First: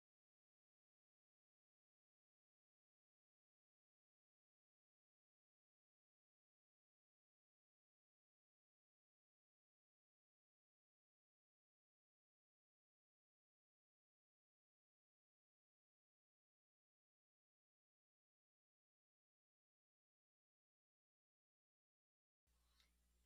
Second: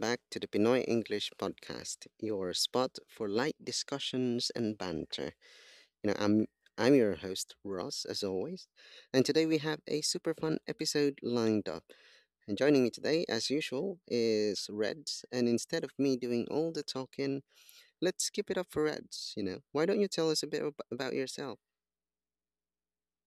back to the Pinoy English Podcast, your spot for light discussions and banter. You know, I'm I'm your host Ross, as always, and today we have a super fun episode lined up. And joining me today, as usual, is Reds. And instead of me doing all the talking, let's skip it up for Reds. You know, why don't you tell us a bit about yourself?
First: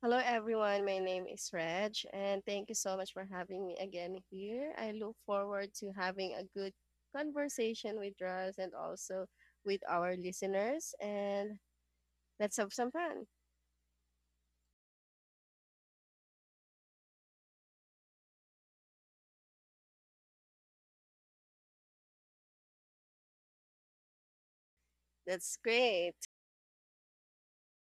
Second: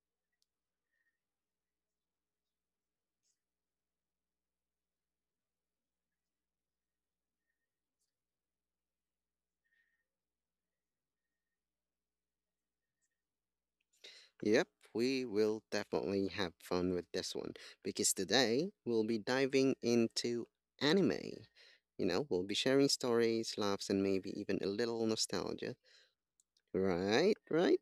Hello, everyone. My name is Reg, and thank you so much for having me again here. I look forward to having a good conversation with Russ and also with our listeners, and let's have some fun. Yep, we will definitely have fun with this one because today we'll be diving into anime. You know, we'll be sharing stories, laughs, and maybe even a little That's nostalgia. great. Right, right.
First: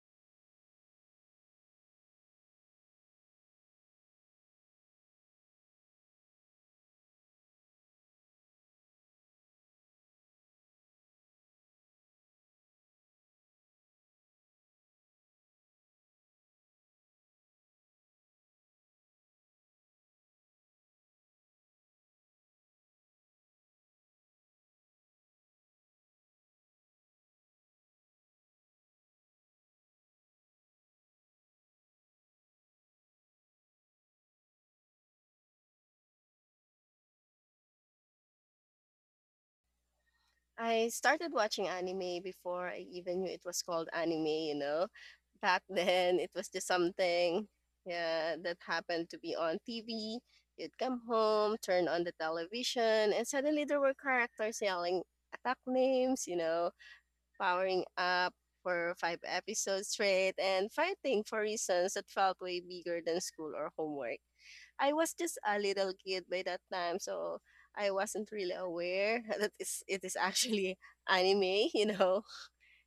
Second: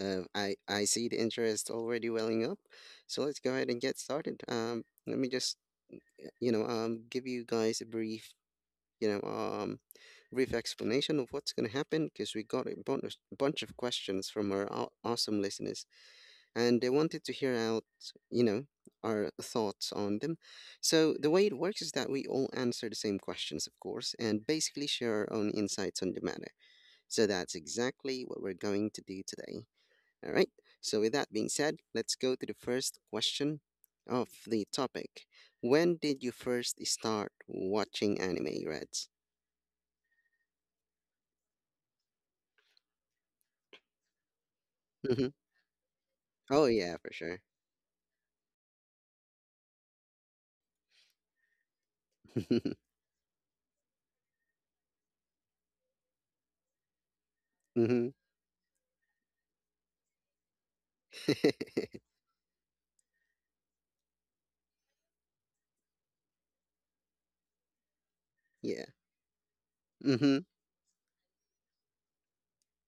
I see the interest already welling up, so let's go ahead and get started. Let me just give you guys a brief you know um brief explanation of what's gonna happen because we got a bunch of questions from our awesome listeners and they wanted to hear out, you know, our thoughts on them. So the way it works is that we all answer the same questions, of course, and basically share our own insights on the matter. So that's exactly what we're going to do today. All right. So with that being said, let's go to the first question of the topic. When did you first start watching anime, Reds? I started watching anime before I even knew it was called anime. Hmm. Back then, it was Oh just yeah, for sure. something. Yeah, that happened to be on TV. You'd come home, turn on the television, and suddenly there were characters yelling attack names, powering hmm. up for five episodes straight and fighting for reasons that felt way bigger than school or homework. I was just a little kid by that time, so I wasn't really yeah. aware that it is Hmm. actually anime. You know,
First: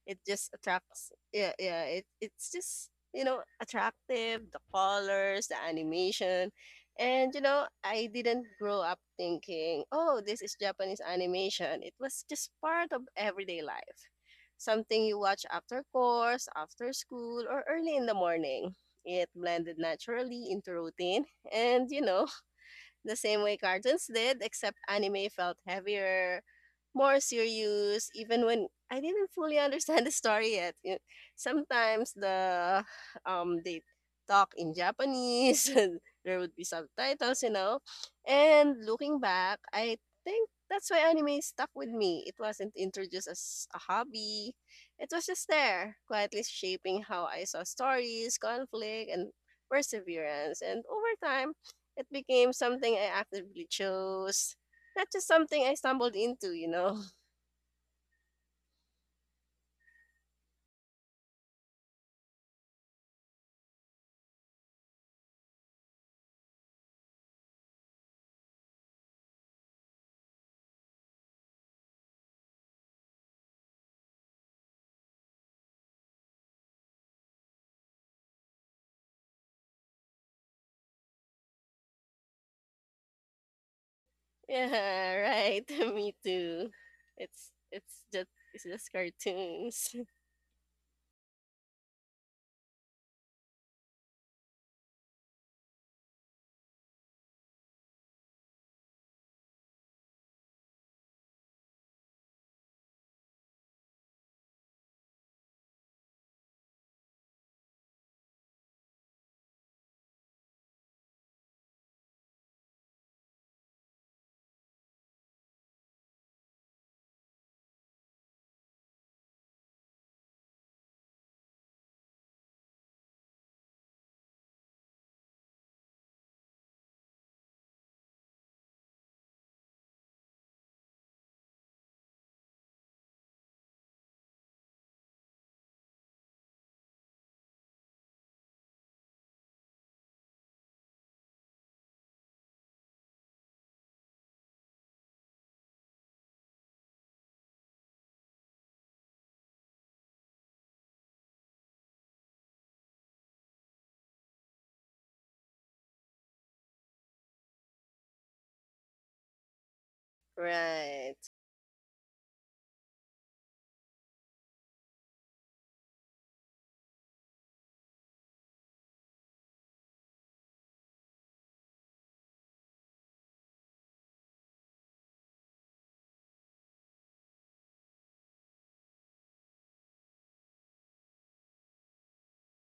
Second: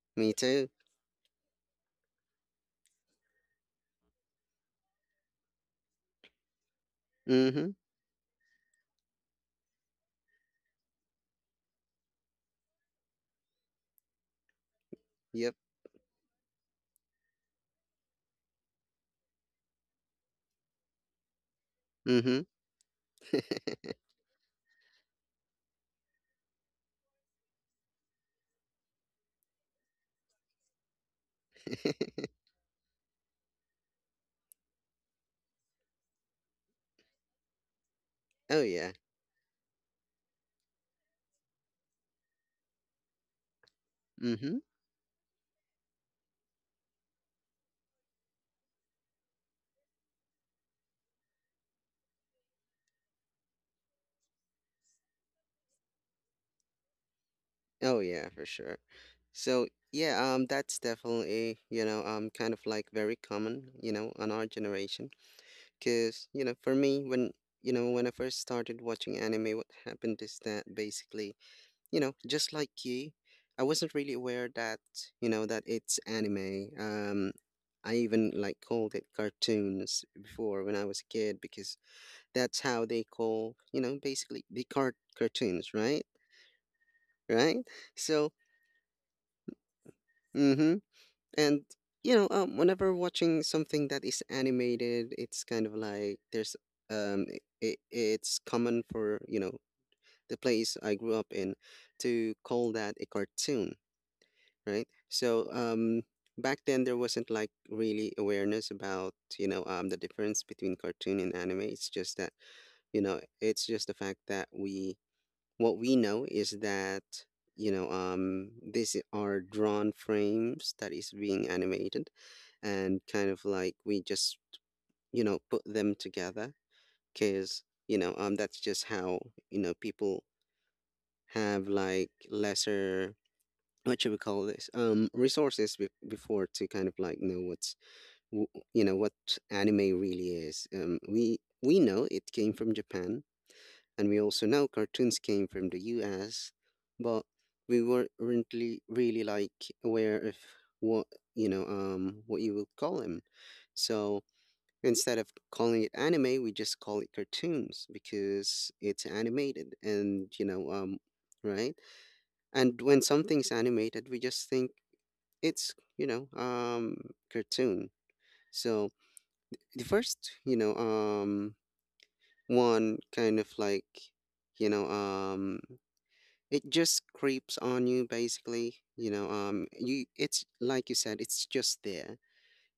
it Me just too. attracts. Yeah, yeah. It's just attractive. The colors, the animation, and Hmm. I didn't grow up thinking, oh, this is Japanese animation. It was just part of everyday life, something you watch Yep. After school, or early in the morning. It blended naturally into routine and Hmm. the same way cartoons did, except anime felt heavier, more serious, even when I didn't fully understand the story yet. Sometimes the they talk in Japanese and there would be subtitles. oh And yeah. looking back, I think that's why anime stuck with me. It wasn't introduced as a hobby. Mm-hmm. It was just there, quietly shaping how I saw stories, conflict, and perseverance. And over time, it became something I actively chose, not just something I stumbled into. Oh yeah, for sure. So yeah, that's definitely kind of like very common you know on our generation because you know for me when you know when I first started watching anime, what happened is that basically you know just like you, I wasn't really aware that you know that it's anime. I even like called it cartoons before when I was a kid because that's how they call you know basically the Yeah, right. cartoons, right? Me too. It's Right? it's just So, it's just cartoons. mm-hmm. And whenever watching something that is animated, it's kind of like there's um, it's common for you know the place I grew up in to call that a cartoon, right? So, back then there wasn't like really awareness about you know the difference between cartoon and anime. It's just that you know it's just the fact that we what we know is that, these are drawn frames that is being animated and kind of like we just, you know, put them together because, you know, that's just how, you know, people have like lesser, what should we call this? Resources before to kind of like know what's, w- you know, what anime really is. We know it came from Japan and we also know cartoons came from the US, but we weren't really, really like aware of what you know, what you would call them. So instead of calling it anime, we just call it cartoons because it's animated, and you know, Right. right? And when something's animated, we just think it's you know, cartoon. So the first, you know, one kind of like, you know, it just creeps on you basically you know you it's like you said, it's just there,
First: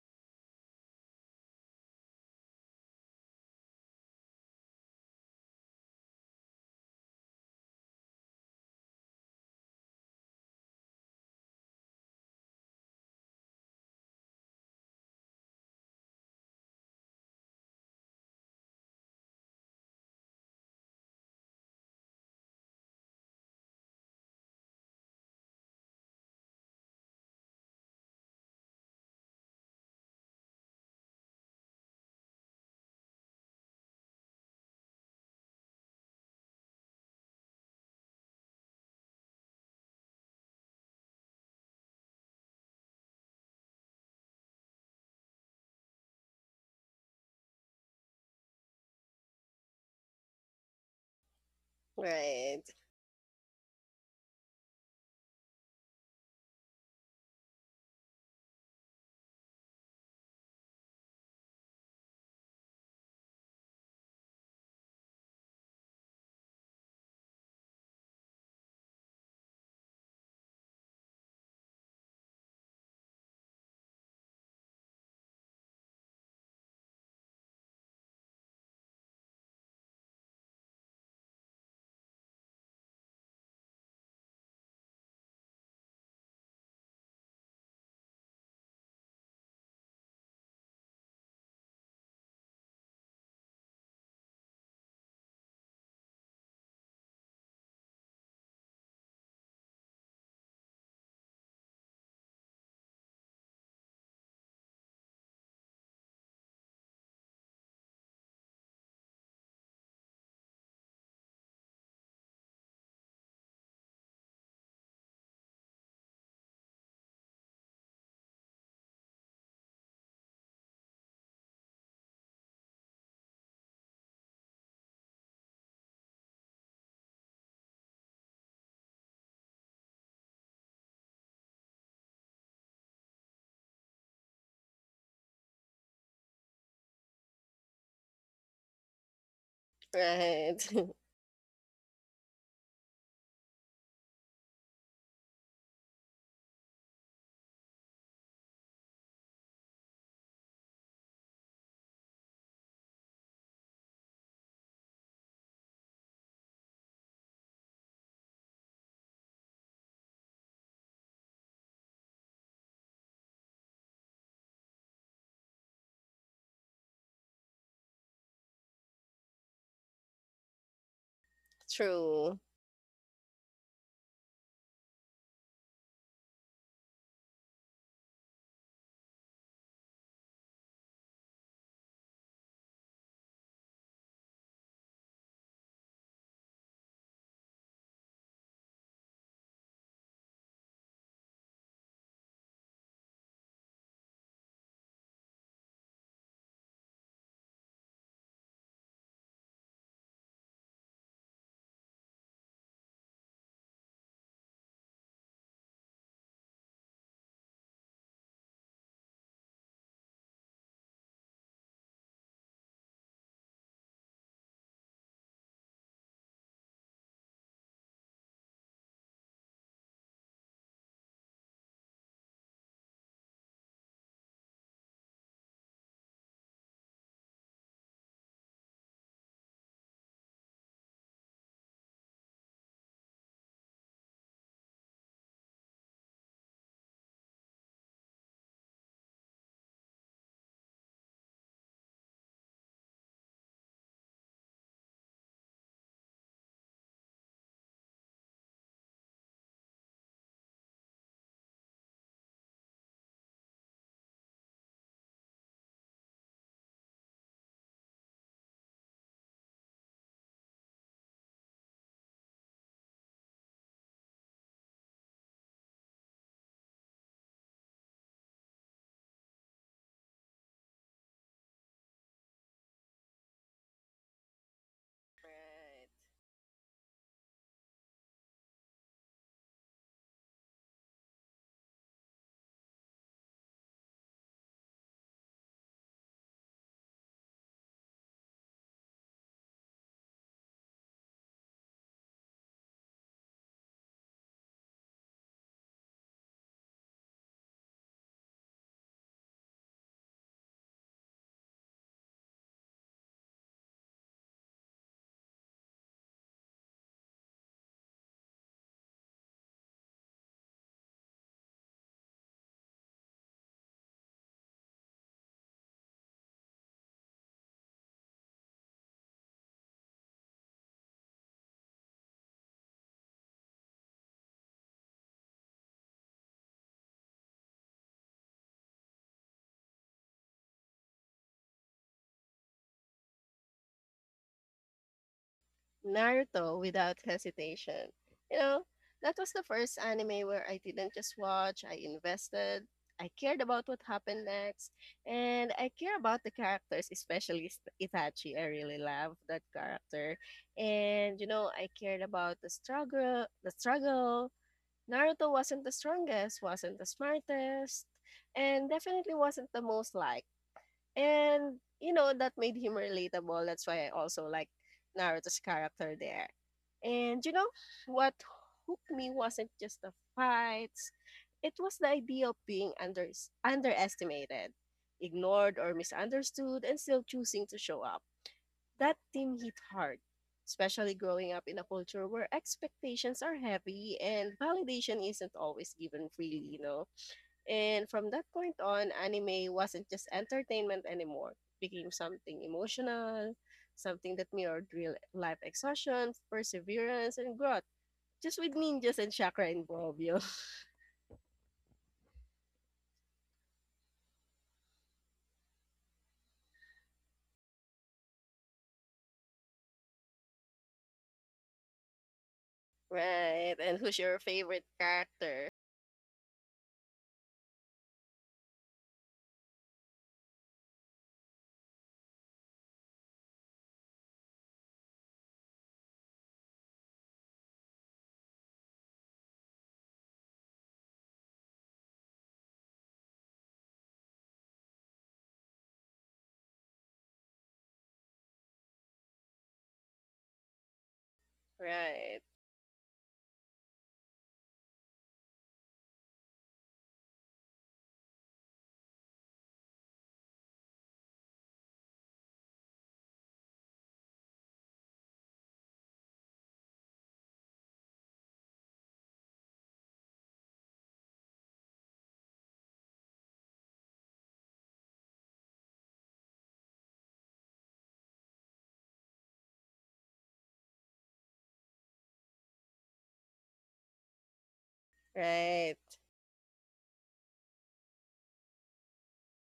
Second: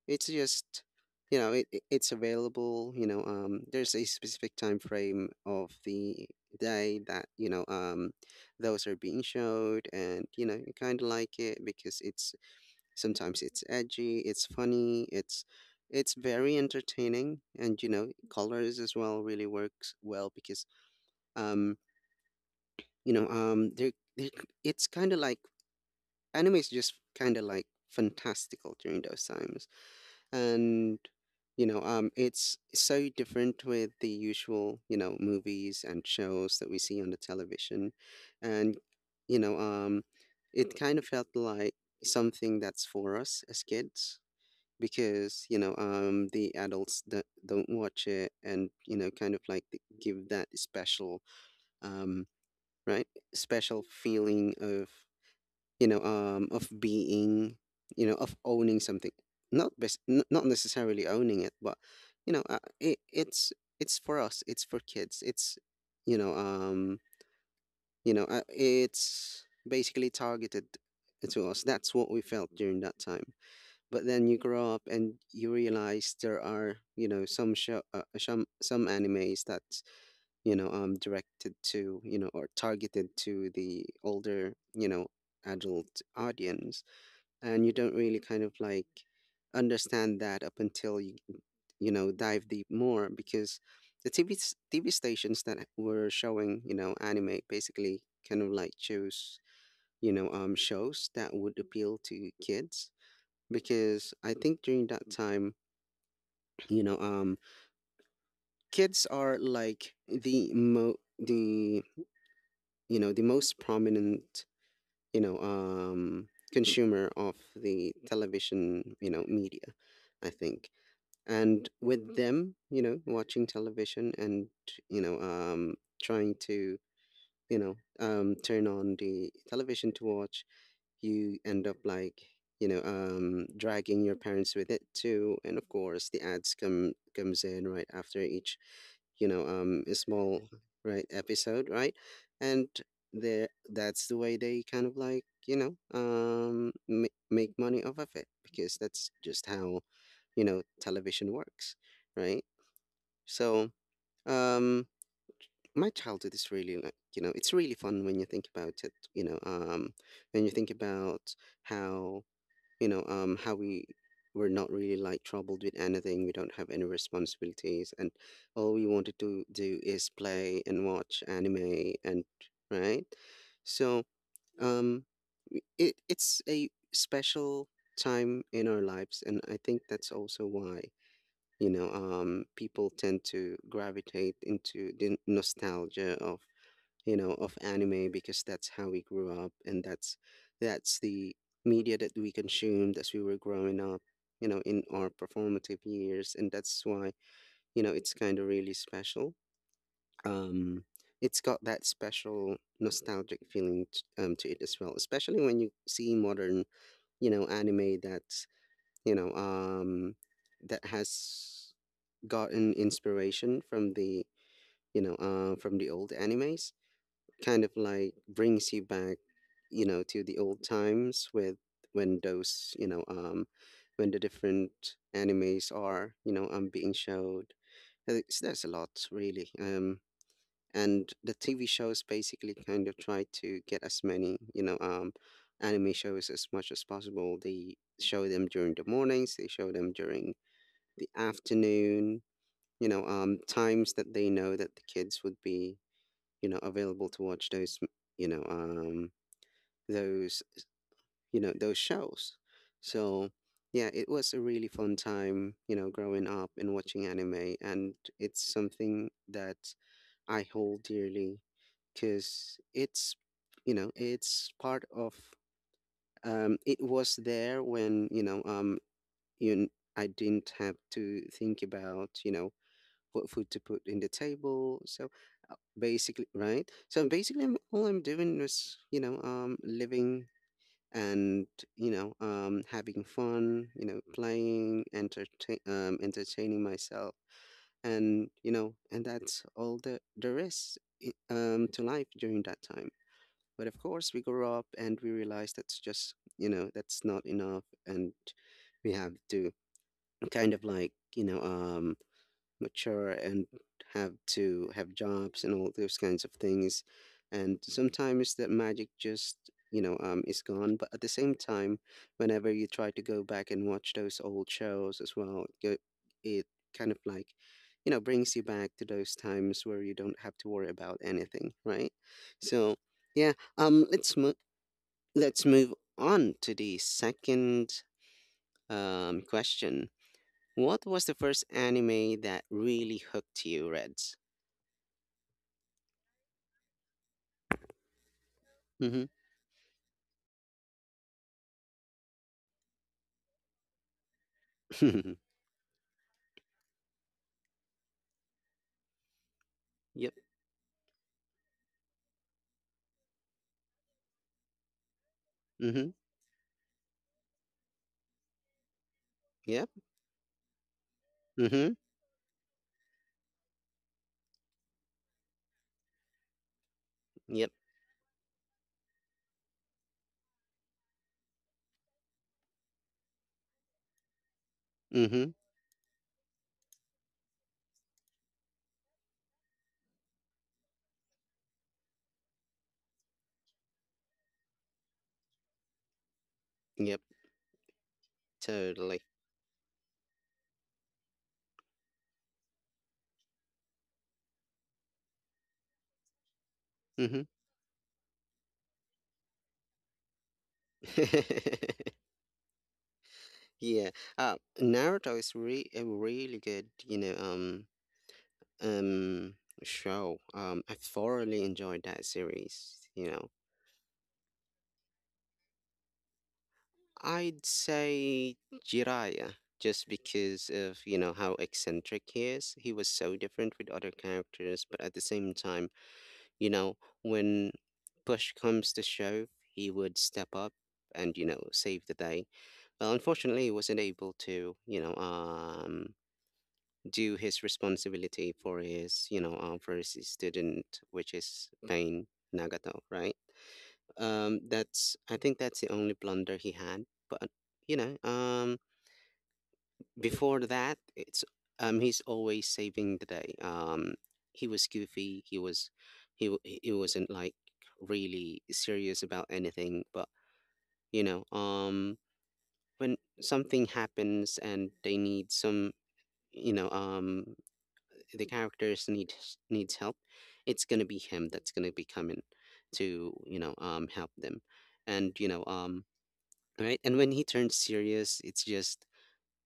it's just you know it's available you know there's a specific time frame of the day that you know those are being showed, and you know you kind of like it because it's sometimes it's edgy, it's funny, it's very entertaining, and you know colors as well really works well because um you know they're it's kind of like anime is just kind of like fantastical during those times, and you know it's so different with the usual you know movies and shows that we see on the television, and you know it kind of felt like something that's for us as kids because you know the adults that don't watch it and you know kind of like give that special um Right. right special feeling of you know of being you know of owning something, not bes- n- not necessarily owning it, but you know uh, it, it's it's for us, it's for kids, it's you know um you know it's basically targeted to us, that's what we felt during that time. But then you grow up and you realize there are you know some show some animes that's you know directed to you know or targeted to the older you know adult audience, and you don't really kind of like understand that up until you know dive deep more because the TV stations that were showing you know anime basically kind of like chose you know shows that would appeal to kids because I think during that time you know kids are like the mo the you know the most prominent you know consumer of the television you know media, I think. And with them, you know, watching television and, you know, trying to, you know, turn on the television to watch, you end up like you know dragging your parents with it too, and of course the ads comes in right after each you know a small Right. right episode right, and there that's the way they kind of like you know make money off of it because that's just how you know television works, right? So um my childhood is really like you know it's really fun when you think about it, you know when you think about how you know how we were not really like troubled with anything, we don't have any responsibilities, and all we wanted to do is play and watch anime, and True. right so um it it's a special time in our lives, and I think that's also why you know people tend to gravitate into the nostalgia of you know of anime because that's how we grew up and that's the media that we consumed as we were growing up, you know in our performative years, and that's why you know it's kind of really special. Um, it's got that special nostalgic feeling to it as well, especially when you see modern you know anime that's you know that has gotten inspiration from the from the old animes, kind of like brings you back, you know, to the old times with when those, you know, when the different animes are, you know, being showed. There's a lot really. And the TV shows basically kind of try to get as many, you know, anime shows as much as possible. They show them during the mornings. They show them during the afternoon. You know, times that they know that the kids would be you know, available to watch those, you know, those, you know, those shows. So yeah, it was a really fun time, you know, growing up and watching anime, and it's something that I hold dearly because it's, you know, it's part of. It was there when you know, you I didn't have to think about you know what food to put in the table. So Right. basically right, so basically all I'm doing is you know living, and you know having fun, you know playing entertaining myself, and you know and that's all the there is to life during that time. But of course we grow up and we realize that's just you know that's not enough, and we have to kind of like you know mature and have to have jobs and all those kinds of things. And sometimes that magic just, you know, is gone. But at the same time, whenever you try to go back and watch those old shows as well, it kind of like, you know, brings you back to those times where you don't have to worry about anything, right? So, yeah, um, let's mo- let's move on to the second question. What was the first anime that really hooked you, Reds? Naruto without hesitation. You know, Mm-hmm. that was the first anime where I didn't just watch, I invested, I cared about what happened next, and I care about the characters, especially Itachi. I really love that yep. character. And you know, I cared about the struggle. Naruto wasn't the Mm-hmm. strongest, wasn't the smartest, and definitely wasn't the Yep. most liked. And Mm-hmm. you know, that made him relatable. That's why I also like Naruto's character there. And you know, Yep. what hooked me wasn't just the fights. It was the idea of being underestimated, Mm-hmm. ignored or misunderstood and still choosing to show up. That theme hit hard, especially growing up in a culture where expectations are heavy and validation isn't always given freely, you know, Yep. and from that point on, Totally. anime wasn't just entertainment anymore. It became something emotional, something that mirrored real life exhaustion, perseverance, Mm-hmm. and growth. Just with ninjas and chakra involved, yo. yeah. Naruto is a really good, you know, um, show. I thoroughly enjoyed that series. You know, Right. And who's your favorite character? I'd say Jiraiya. Just because of you know how eccentric he is, he was so different with other characters, but at the same time you know, when push comes to shove, he would step up and, you know, save the day. Well, unfortunately, he wasn't able to, you know, do his responsibility for his, you know, for his student, which is Pain Right. Nagato, right? That's, I think that's the only blunder he had. But, you know, um, before that, it's he's always saving the day. He was goofy. He wasn't like really serious about anything. But you know, um, when something happens and they need you know, um, the characters need needs help. It's gonna be him that's gonna be coming to help them, and, Right. Right. And when he turns serious, it's just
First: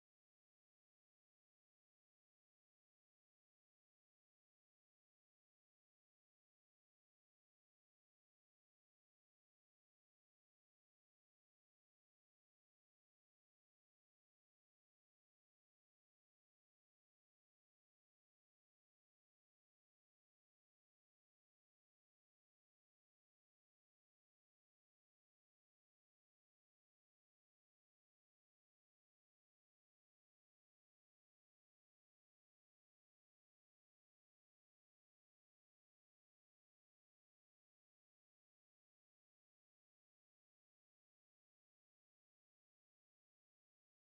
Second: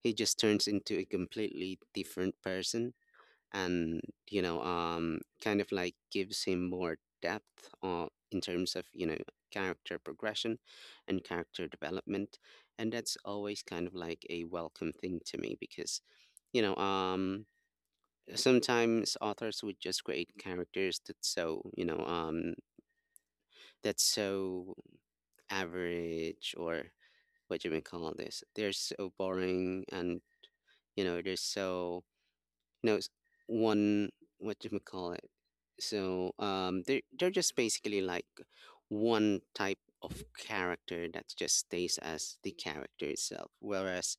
he just turns into a completely different person, and kind of like gives him more depth, in terms of character progression and character development, and that's always kind of like a welcome thing to me, because you know um sometimes authors would just create characters that's so average, or what you may call this, they're so boring, and they're so... No, it's one, what do you call it? So they're just basically like one type of character that just stays as the character itself. Whereas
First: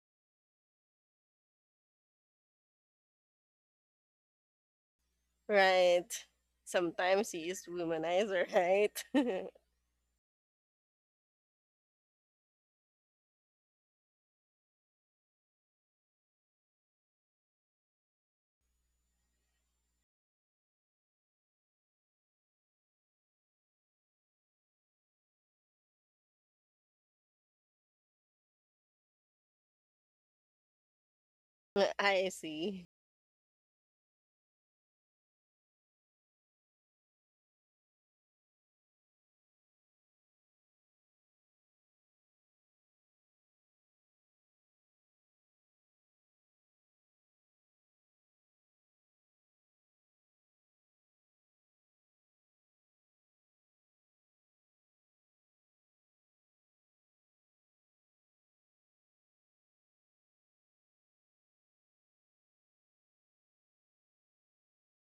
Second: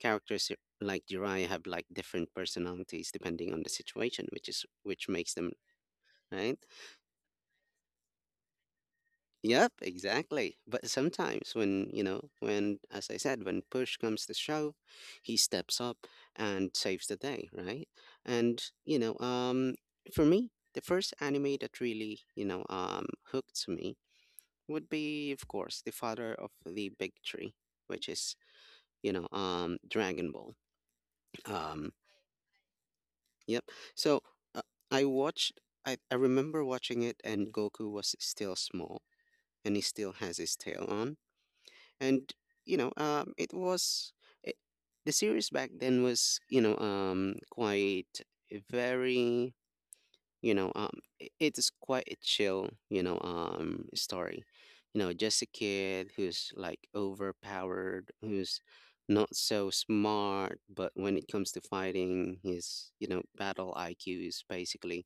characters like Jiraiya have like different personalities depending on the situation, which makes them... Right. right. Sometimes he is womanizer, right? Yep, exactly. But sometimes, when, you know, when, as I said, when push comes to shove, he steps up and saves the day, right? And, for me, the first anime that really, hooked me would be, of course, the father of the big tree, which is, Dragon Ball. Um, I see. yep. So uh, I watched, I remember watching it, and Goku was still small, and he still has his tail on. And you know um it was it, the series back then was, quite, very, you know um it is quite a chill, story, just a kid who's like overpowered, who's not so smart, but when it comes to fighting, his battle IQ is basically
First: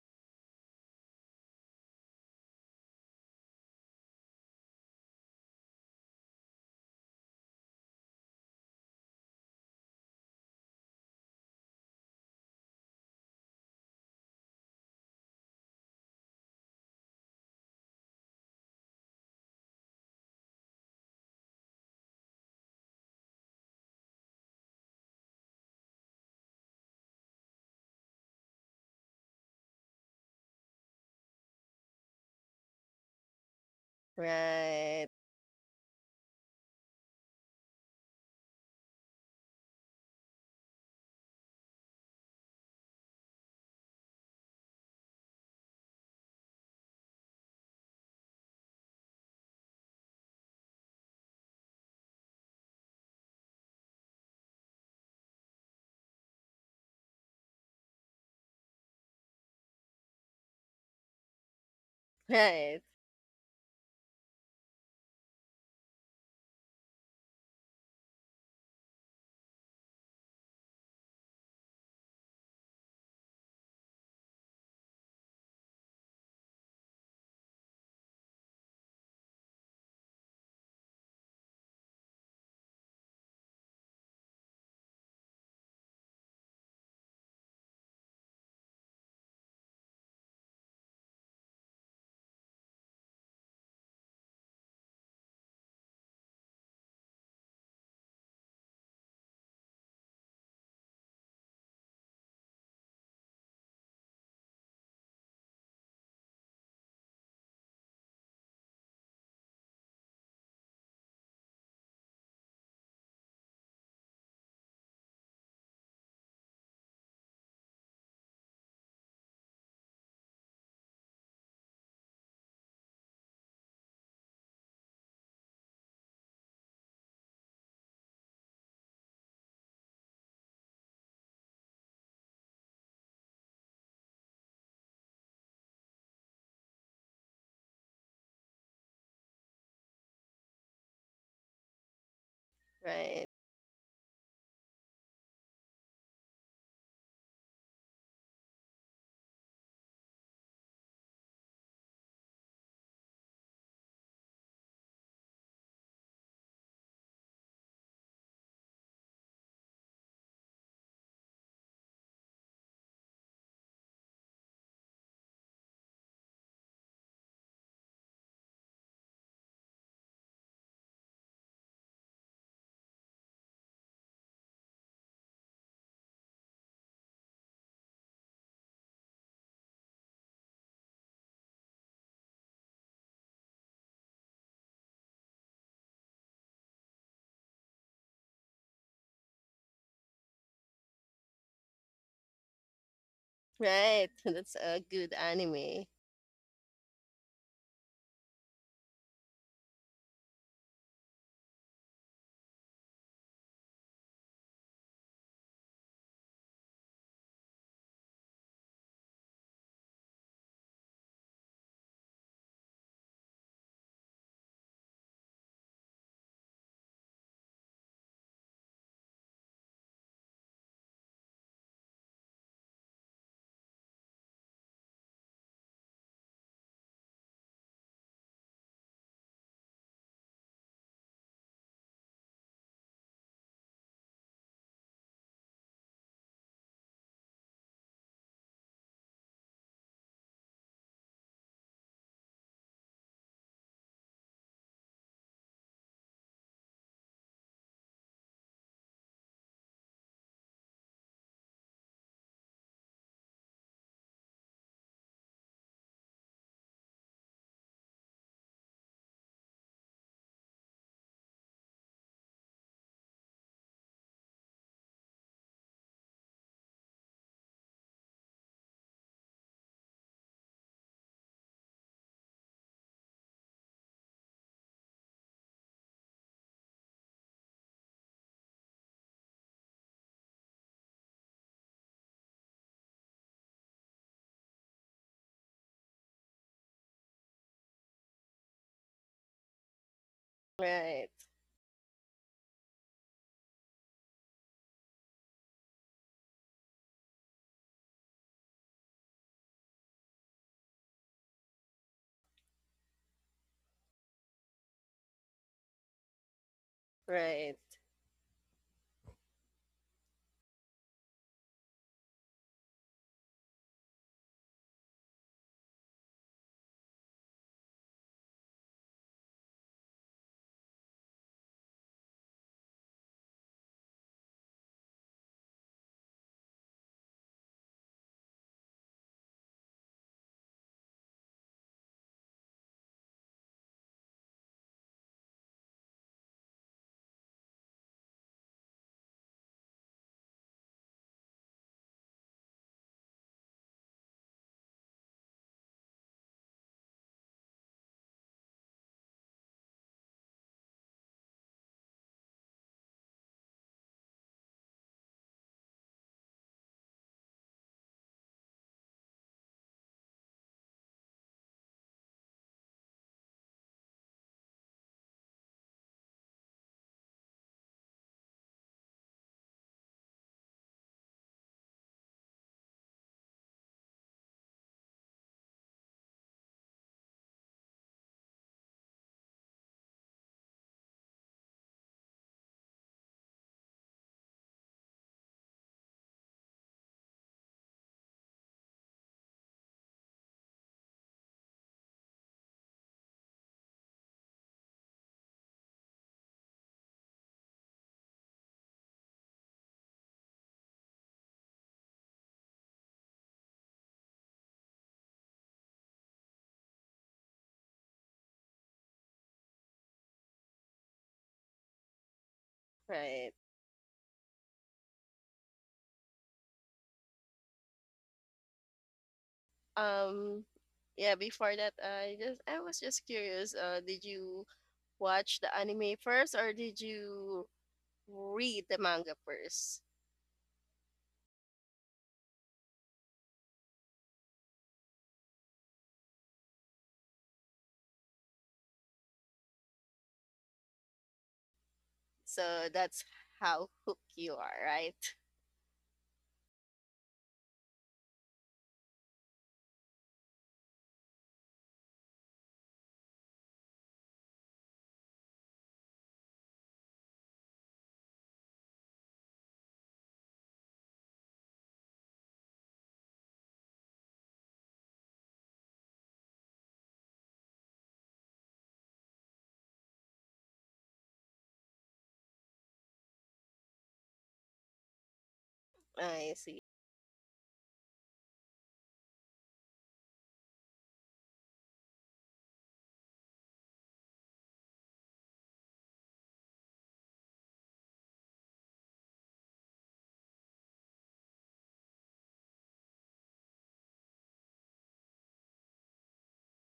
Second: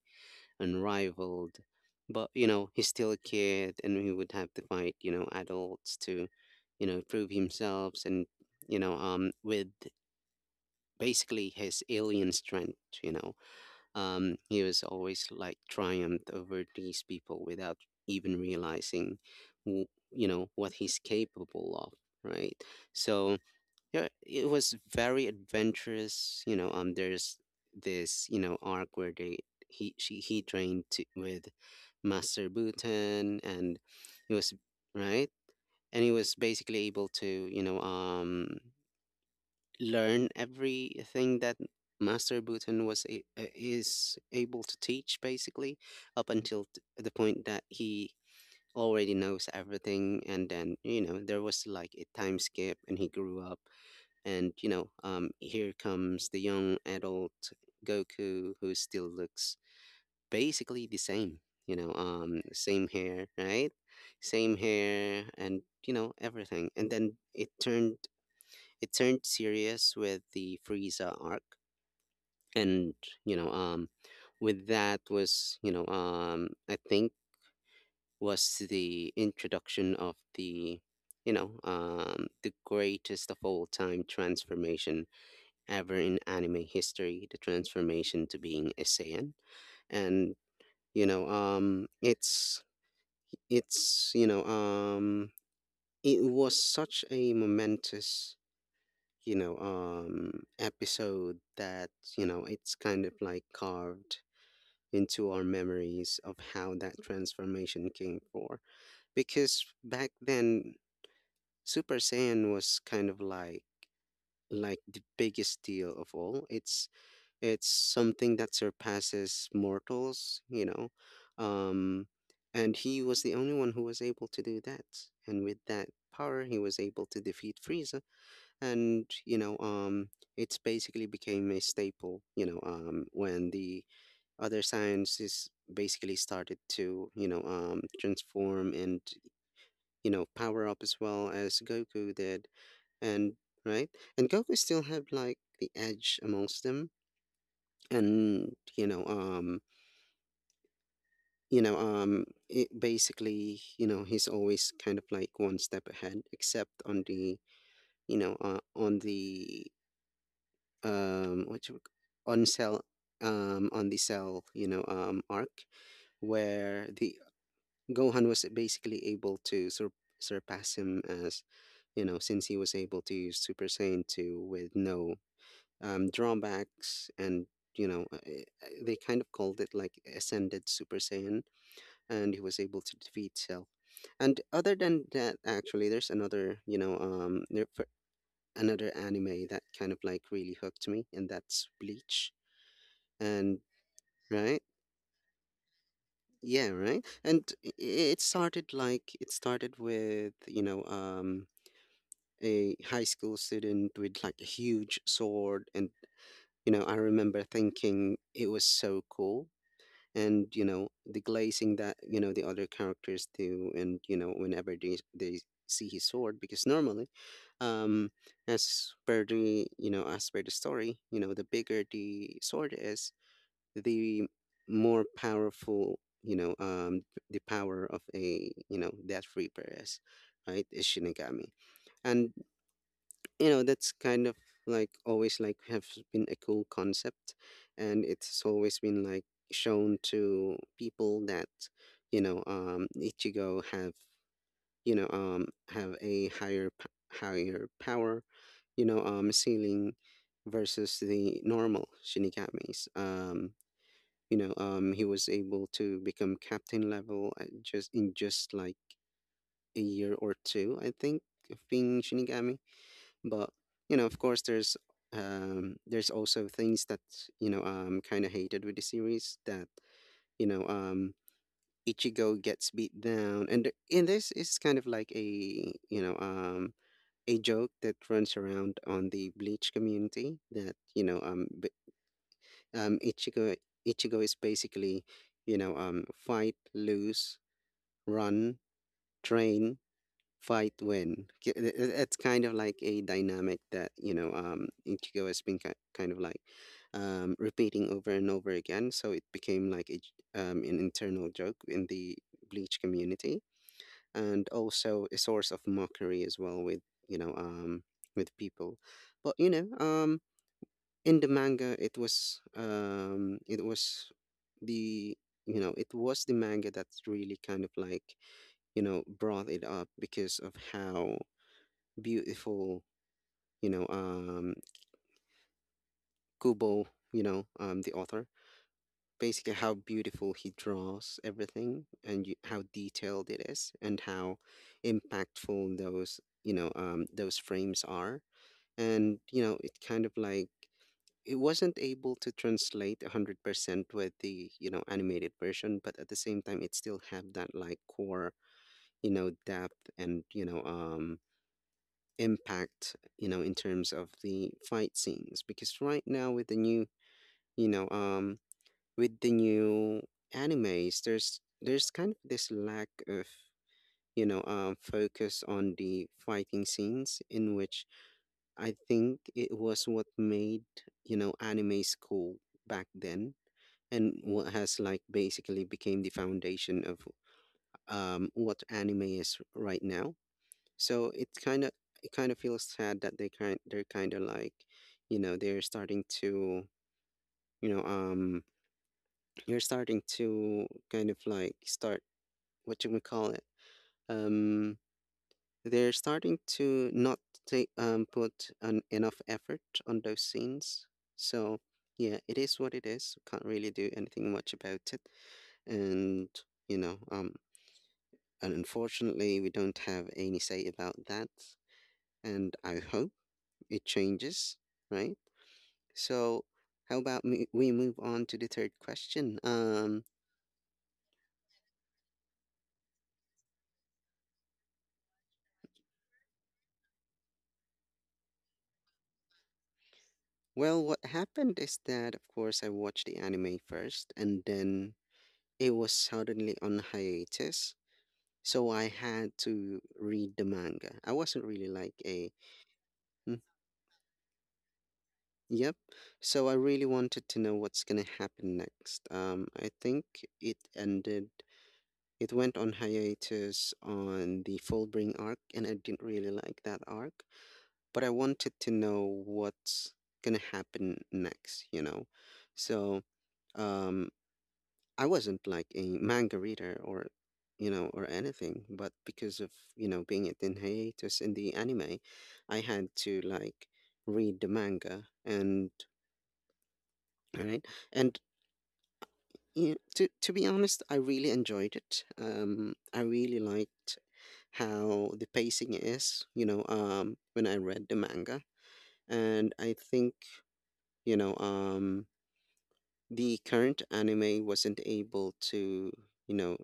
unrivaled. But he's still a kid, and he would have to fight adults to, prove himself, and, with basically his alien strength. He was always like triumphed over these people without even realizing, w- what he's capable of. Right. So yeah, it was very adventurous. There's this, arc where they he she he trained to, with Master Bhutan, and he was Right. right. And he was basically able to learn everything that Master Bhutan is able to teach, basically, up until the point that he already knows everything. And then there was like a time skip and he grew up, and, here comes the young adult Goku, who still looks basically the same, Right. same hair, right? Same hair and, everything. And then it turned serious with the Frieza arc. And, you know, um, with that was, I think, was the introduction of the greatest of all time transformation ever in anime history, the transformation to being a Saiyan. And, you know, um it's it's, you know, um it was such a momentous, episode, that, it's kind of like carved into our memories of how that transformation came for. Because back then Super Saiyan was kind of like the biggest deal of all. It's something that surpasses mortals. Um, and he was the only one who was able to do that. And with that power, he was able to defeat Frieza. And, it's basically became a staple, when the other sciences basically started to, transform, and, power up as well as Goku did. Right. And, right? And Goku still had like the edge amongst them, and it basically, he's always kind of like one step ahead, except on the you know on the what you on cell on the cell arc, where the Gohan was basically able to surpass him, as you know since he was able to use Super Saiyan 2 with no drawbacks, and they kind of called it like ascended Super Saiyan, and he was able to defeat Cell. And other than that, actually, there's another, another anime that kind of like really hooked me, and that's Bleach. And Right. That's right, a good anime. yeah, right. And it started with a high school student with like a huge sword, and I remember thinking it was so cool, and the glazing that the other characters do, and whenever they see his sword. Because normally, um as per the story, the bigger the sword is, the more powerful, the power of a, death reaper is, right, is shinigami. And that's kind of like always like have been a cool concept, and it's always been like shown to people that Ichigo have you know have a higher higher power, ceiling versus the normal shinigamis. He was able to become captain level at just in just like a year or two, I think, of being shinigami. But, of course, there's, also things that kind of hated with the series, that you know um Ichigo gets beat down, and and this is kind of like a you know a joke that runs around on the Bleach community, that um Ichigo Ichigo is basically, fight, lose, run, train, fight, Right. win. It's kind of like a dynamic that Ichigo has been kind of like, repeating over and over again. So it became like an internal joke in the Bleach community, and also a source of mockery as well, you know Right. um, with people. But in the manga, the it was the manga that's really kind of like, brought it up, because of how beautiful, you know, um, Kubo, the author, basically how beautiful he draws everything, and you, how detailed it is, and how impactful those frames are. And, it kind of like, it wasn't able to translate 100% with the, animated version, but at the same time, it still have that like core, depth, and, impact, in terms of the fight scenes. Because right now with the new, you know, with the new animes, there's kind of this lack of, focus on the fighting scenes, in which I think it was what made, animes cool back then, and what has like basically became the foundation of, what anime is right now. So it kind of feels sad that, they're kind of like, they're starting to, you know um you're starting to kind of like start, what you would call it, um they're starting to not take put enough effort on those scenes. So yeah, it is what it is. Can't really do anything much about it, and you know and unfortunately we don't have any say about that. And I hope Right. it changes, right? So, how about me, we move on to the third question? Um yeah, before that I was just curious, did you watch the anime first or did you read the manga first? Well, what happened is that, of course, I watched the anime first, and then it was suddenly on hiatus. So I had to read the manga. I wasn't really like a, So that's "Hmm," how hooked you are, right? yep. So I really wanted to know what's gonna happen next. I think it ended it went on hiatus on the Fullbring arc, and I didn't really like that arc. But I wanted to know what's gonna happen next, you know? So um, I wasn't like a manga reader, or anything, but because of, being it in hiatus in the anime, I had to like read the manga, and, I see. right? And yeah, to be honest, I really enjoyed it. I really liked how the pacing is, when I read the manga. And I think, you know um the current anime wasn't able to... you know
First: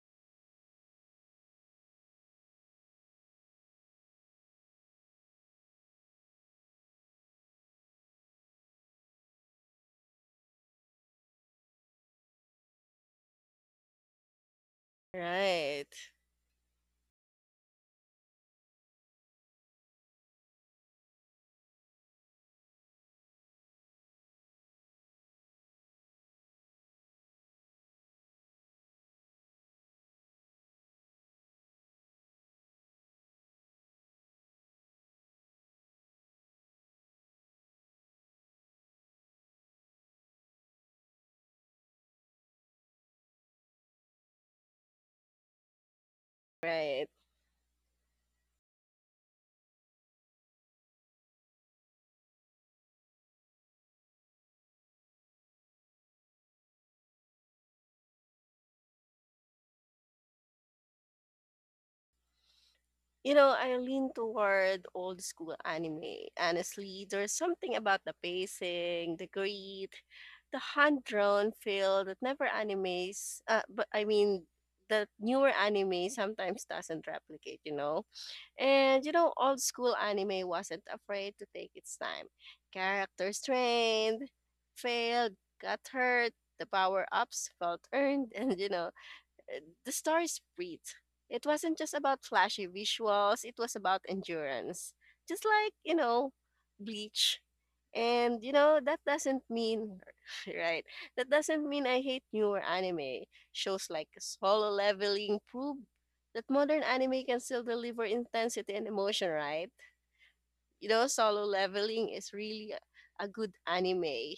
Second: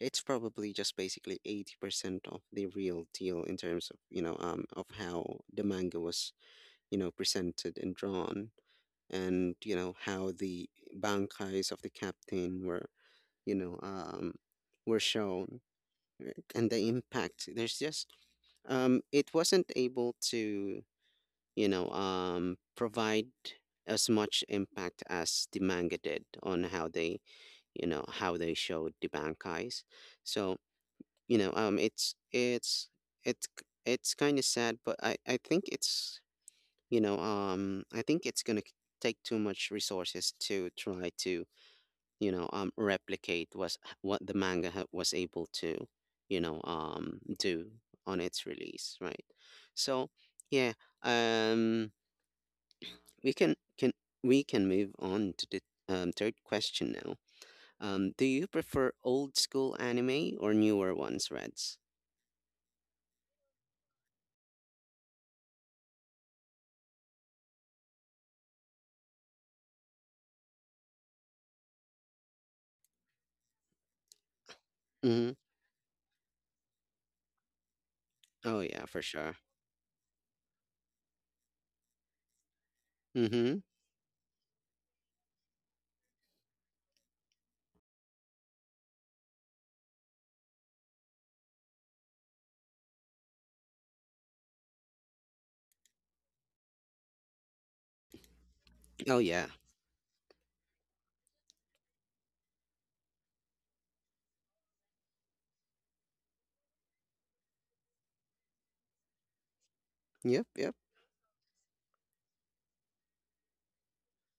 it's probably just basically 80% of the real deal in terms of, of how the manga was, presented and drawn, and how the bankais of the captain were you know were shown, Right. right? And the impact, there's just it wasn't able to provide as much impact as the manga did on how they showed the bankais. So, you know, um, it's it's it's kind of sad, but I think it's gonna take too much resources to try to replicate was what the manga was able to Right. Do on its release, right? So yeah, um we can move on to the third question now. Do you prefer old school anime or newer ones, Reds? You know, I lean toward old school anime. Honestly, there's something about the pacing, the grit, the hand-drawn feel that never animes. But I mean, that Mm-hmm. newer anime sometimes doesn't replicate. You know, Oh yeah, for and you know, sure. old school anime wasn't afraid to take its time. Characters Mm-hmm. trained, failed, got hurt. The power ups felt earned, and you know, the stars breathed. It wasn't just about flashy visuals, it was about endurance. Just like, you know, Bleach. And, you know, that Oh doesn't yeah. mean, right? That doesn't mean I hate newer anime. Shows like Solo Leveling prove that modern anime can still deliver intensity and emotion, right? Yep. Yep. You know, Solo Leveling is really a good anime.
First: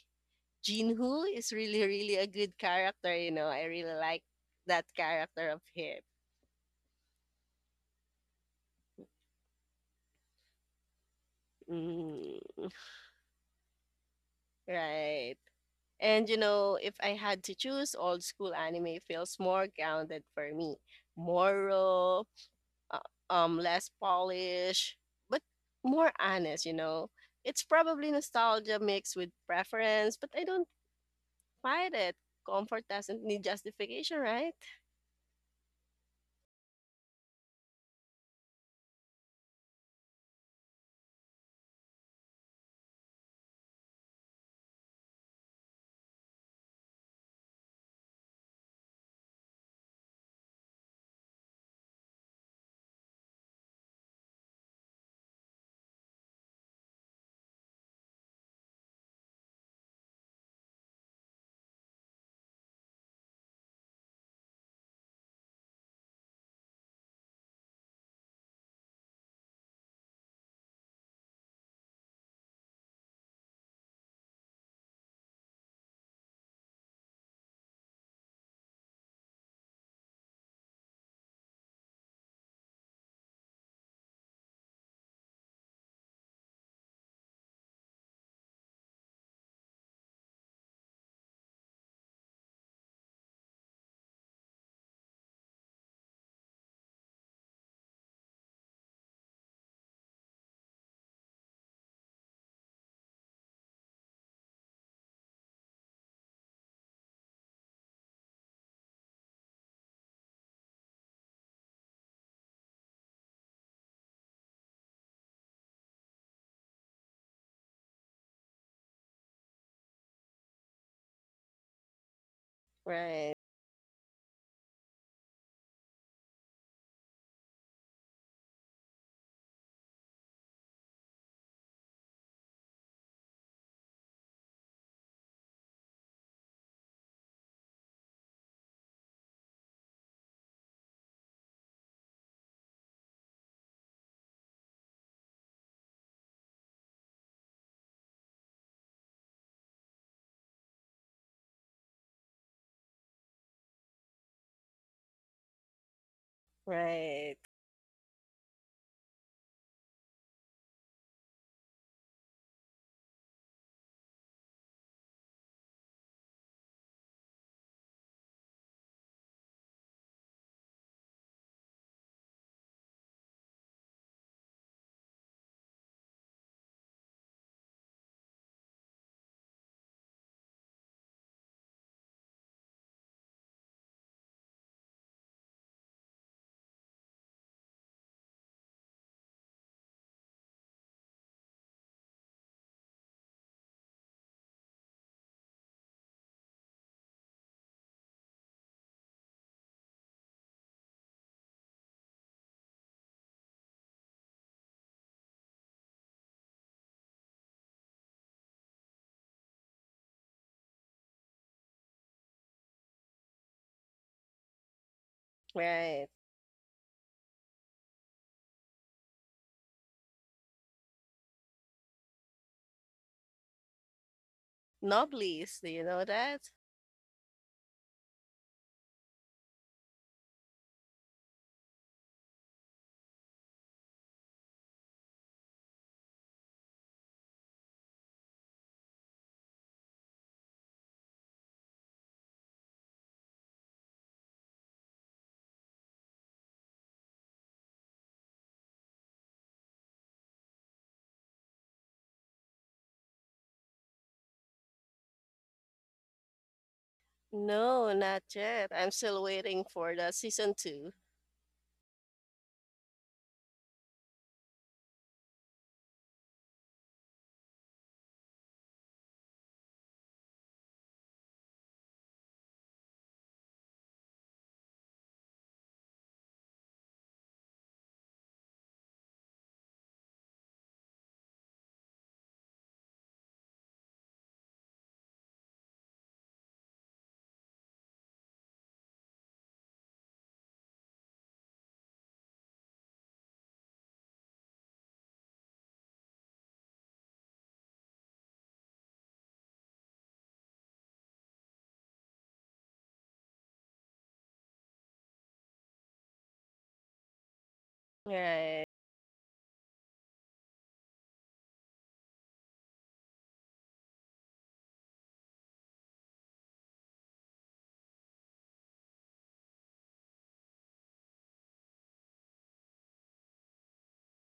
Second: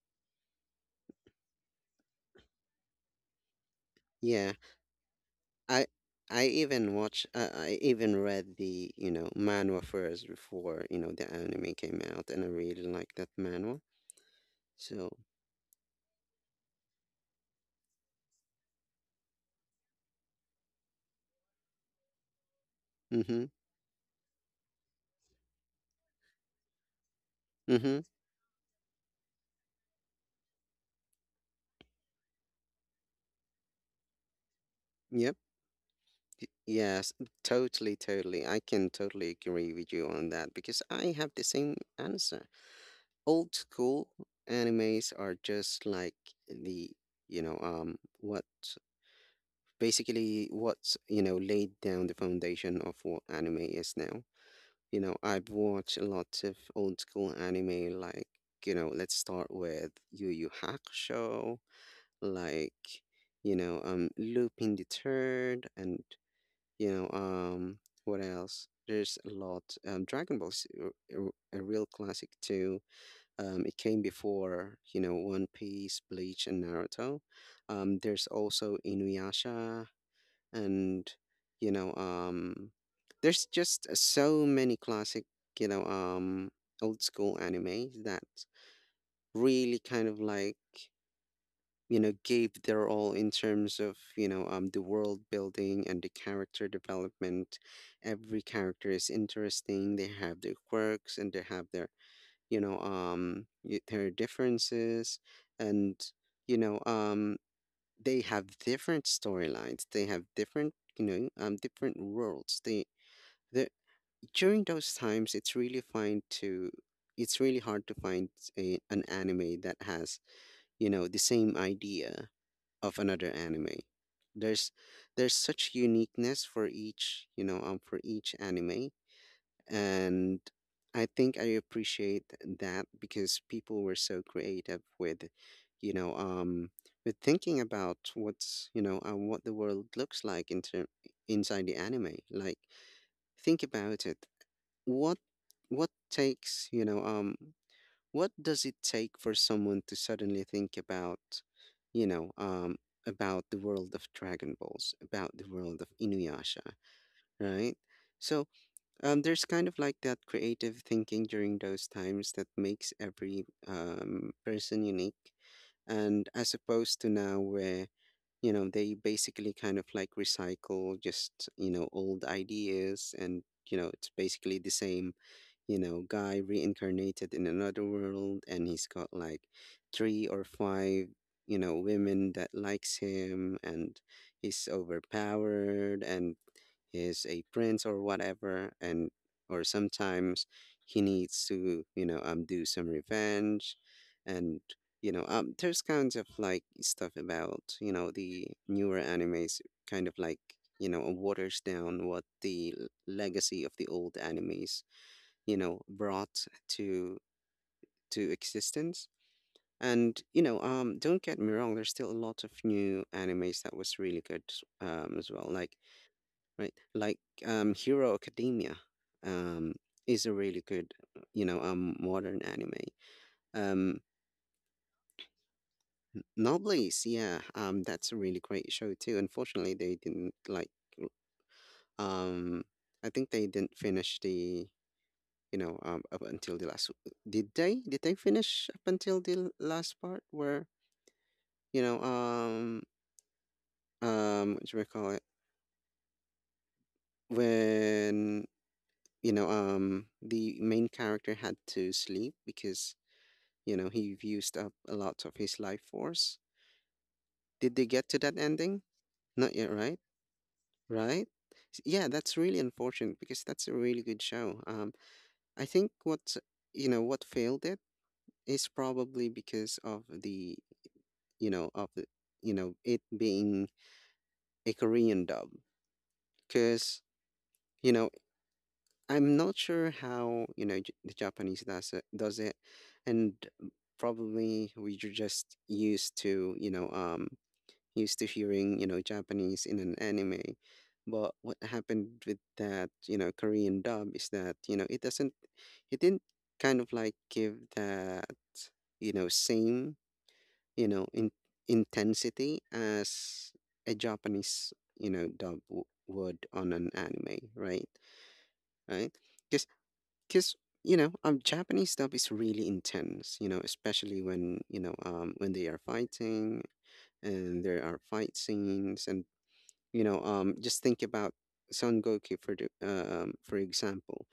Jinhu is really, really a good character, you know. I really like Yeah. that character of I him. I even read the manhwa first before the anime came out, and I Mm, really like that manhwa. So. right. And you know, if I had to choose, old school anime feels more grounded for me, more raw, uh, Mm-hmm. Less polished, but more honest. You know, it's Mm-hmm. probably nostalgia mixed with preference, but I don't fight it. Comfort doesn't need justification, right? Yep. Yes, totally, totally, I can totally agree with you on that because I have the same answer. Old school animes are just like the you know what basically what's laid down the foundation of what anime is now. You know, I've watched lots of old school anime, like, let's start with Yu Yu Hakusho, like, Lupin the Third, and, you know, um, what else? There's a lot. Dragon Ball's a real classic too. It came before, One Piece, Bleach, and Naruto. There's also Inuyasha, and you know um there's just so many classic you know um old school anime that really kind of like gave their all in terms of the world building and the character development. Every character is interesting. They have their quirks and they have their differences. And you know um they have different storylines. They have different worlds. They, the During those times, it's really hard to find an anime that has, the same idea of another Right. anime. There's, there's such uniqueness for each anime, and I think I appreciate that because people were so creative you know, um, with thinking about what the world looks like inside the anime. Like, think about it. What what takes, you know, um, what does it take for someone to suddenly think about, you know, um, about the world of Dragon Balls, about the world of Inuyasha, Right. right? So. There's kind of like that creative thinking during those times that makes every person unique. And as opposed to now, where, they basically kind of like recycle just, old ideas, and, it's basically the same guy reincarnated in another world, and he's got like three or five, women that likes him, and he's overpowered, and he's a prince or whatever, and or sometimes he needs to, do some revenge, and there's kinds of like stuff about, the newer animes kind of like waters down what the legacy of the old animes brought to existence. And don't get me wrong, there's still a lot of new animes that was really good as well, like. Right. Right. Like hero academia um is a really good modern anime. um Noblies, do you know that? Noblis, yeah, that's a really great show too. Unfortunately, they didn't like, um, I think they didn't finish the, up until the last. Did they? Did they finish up until the last part where, You know, um, what do we call it? When, the main character had to sleep because, he used up a lot of his life force. Did they No, get to not that yet. ending? I'm still Not waiting yet, for right? the season two. Right? Yeah, that's really unfortunate because that's a really good show. I think what failed it is probably because of you know, of the, it being a Korean dub. Because, you know, I'm not sure how the Japanese does it, and probably we are just used to hearing Japanese in an anime, but what happened with that Korean dub is that it didn't kind of like give that same you know in, intensity as a Japanese dub would on an anime, right? Right. Right. Because Japanese stuff is really intense, especially when you know when they are fighting, and there are fight scenes, and just think about Son Goku for for example,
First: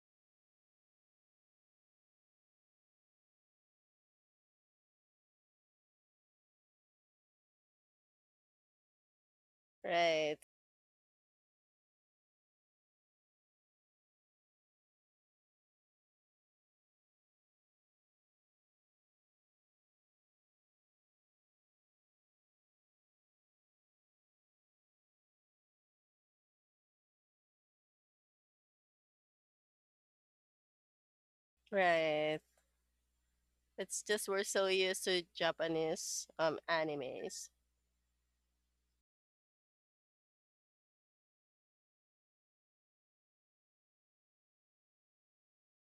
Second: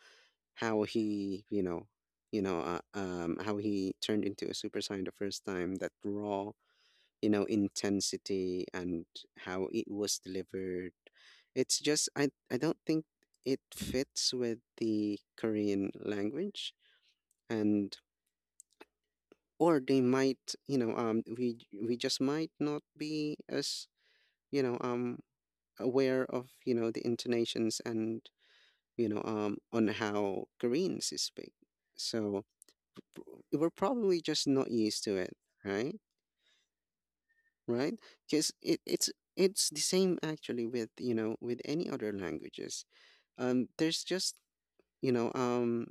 how he you know how he turned into a super saiyan the first time. That raw, intensity and how it was Right. delivered, it's just I don't think it fits with the Korean language. And or they might you know we just might not be as you know um aware of the intonations and on how Koreans speak. Right. So, p- we're It's probably just we're just so not used used to to it. Right. Japanese animes. Right. Because it's the same actually with you know with any other languages. There's just you know um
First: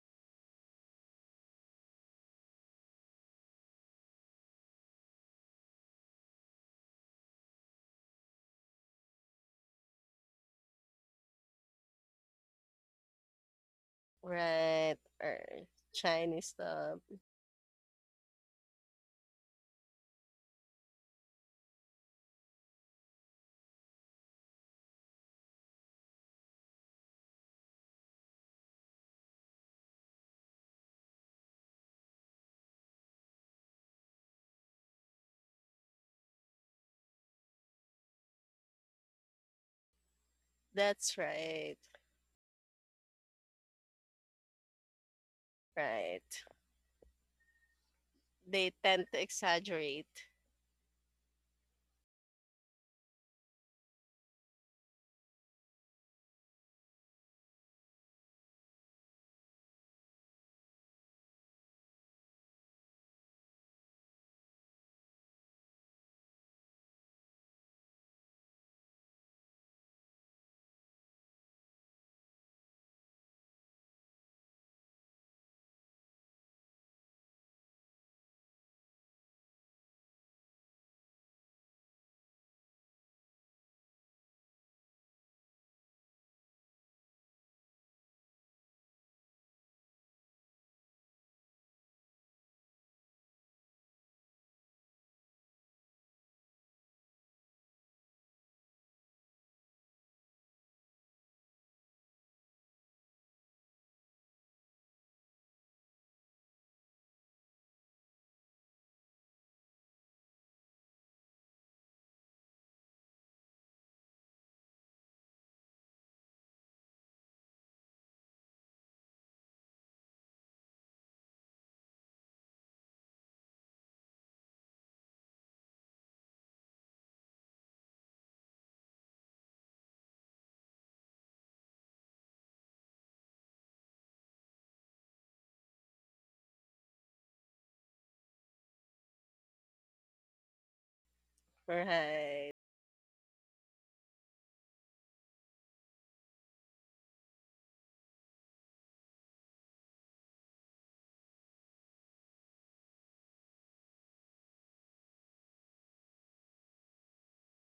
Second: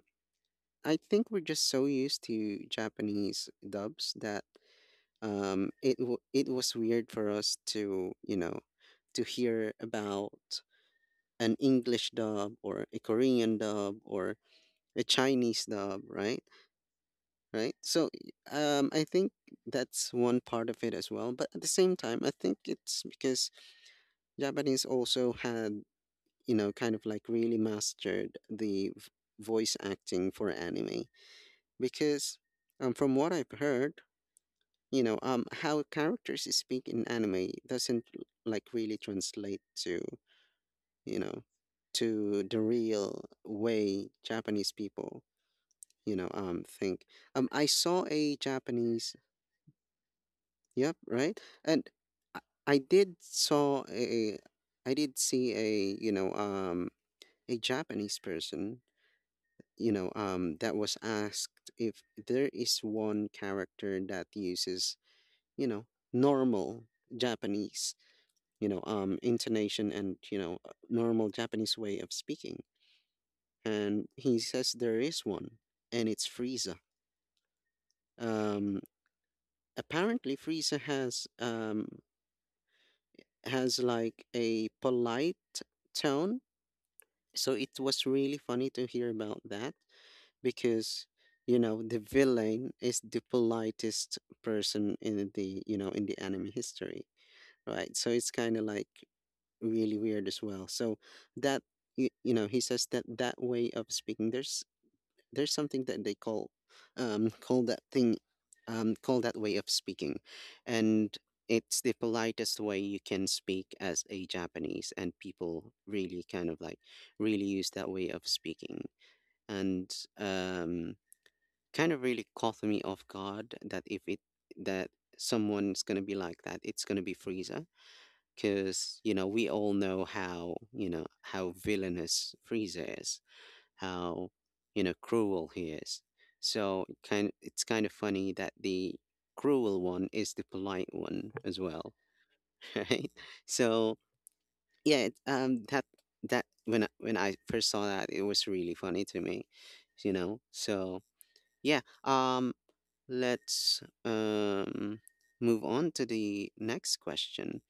I think we're just so used to Japanese dubs that it was weird for us to hear about an English dub or a Korean dub or Right. a Or Chinese dub, right? Chinese stuff. Right. So, I think that's one part of it as well, but at the same time I think it's because Japanese also had kind of like really mastered the voice acting for anime. Because from what I've heard, how characters speak in anime doesn't like really translate to That's you know right. to the real way Japanese people Right. Think. I saw a They tend japanese to exaggerate. Yep, right. And i, I did saw a I did see a a Japanese person, you know that was asked if there is one character that uses you know normal Japanese intonation and, normal Japanese way of speaking. And he says there is one, and it's Frieza. Um, Apparently, Frieza has like a polite tone. So it was really funny to hear about that because the villain is the politest person in the you know in the anime history, right? So it's kind of like really weird as well. So that you know, he says that that way of speaking, there's something that they um call that thing call that way of speaking, and it's the politest way you can speak as a Japanese, and people really kind of like really use that way of speaking, and um kind of really caught me off guard that if it that someone's gonna be like that, it's gonna be Frieza, because we all know how you know how villainous Frieza is, how cruel he is. So it's kind of funny that the cruel one is the polite one as well, Right. right? So yeah, it, that that when I first saw that, it was really funny to me. So yeah, let's move on to the next question.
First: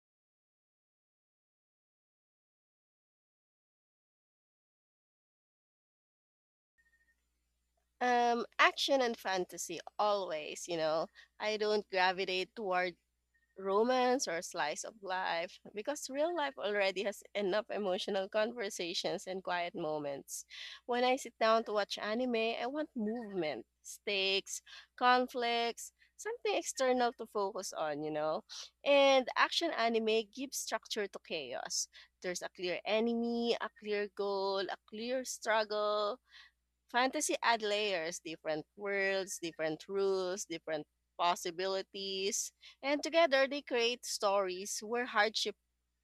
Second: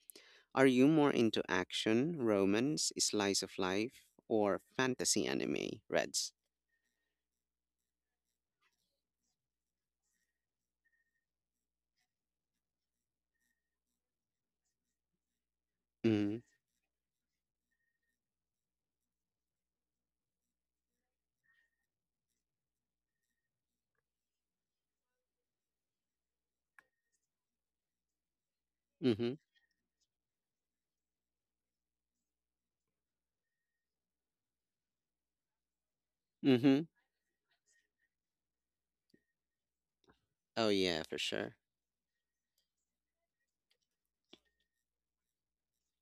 Are you more into action, romance, slice of life, or fantasy anime, Reds? Action and fantasy always, you know. I don't gravitate toward romance or slice of life because real Mm-hmm. life already has enough emotional conversations and quiet moments. When I sit down to watch anime, I want movement, stakes, conflicts, something external to focus on, you know. And Mm-hmm. action anime gives structure to chaos. There's a clear enemy, a clear goal, a clear struggle. Mm-hmm. Fantasy add layers, different worlds, different rules, Oh different yeah, for sure. possibilities, and together they create stories where hardship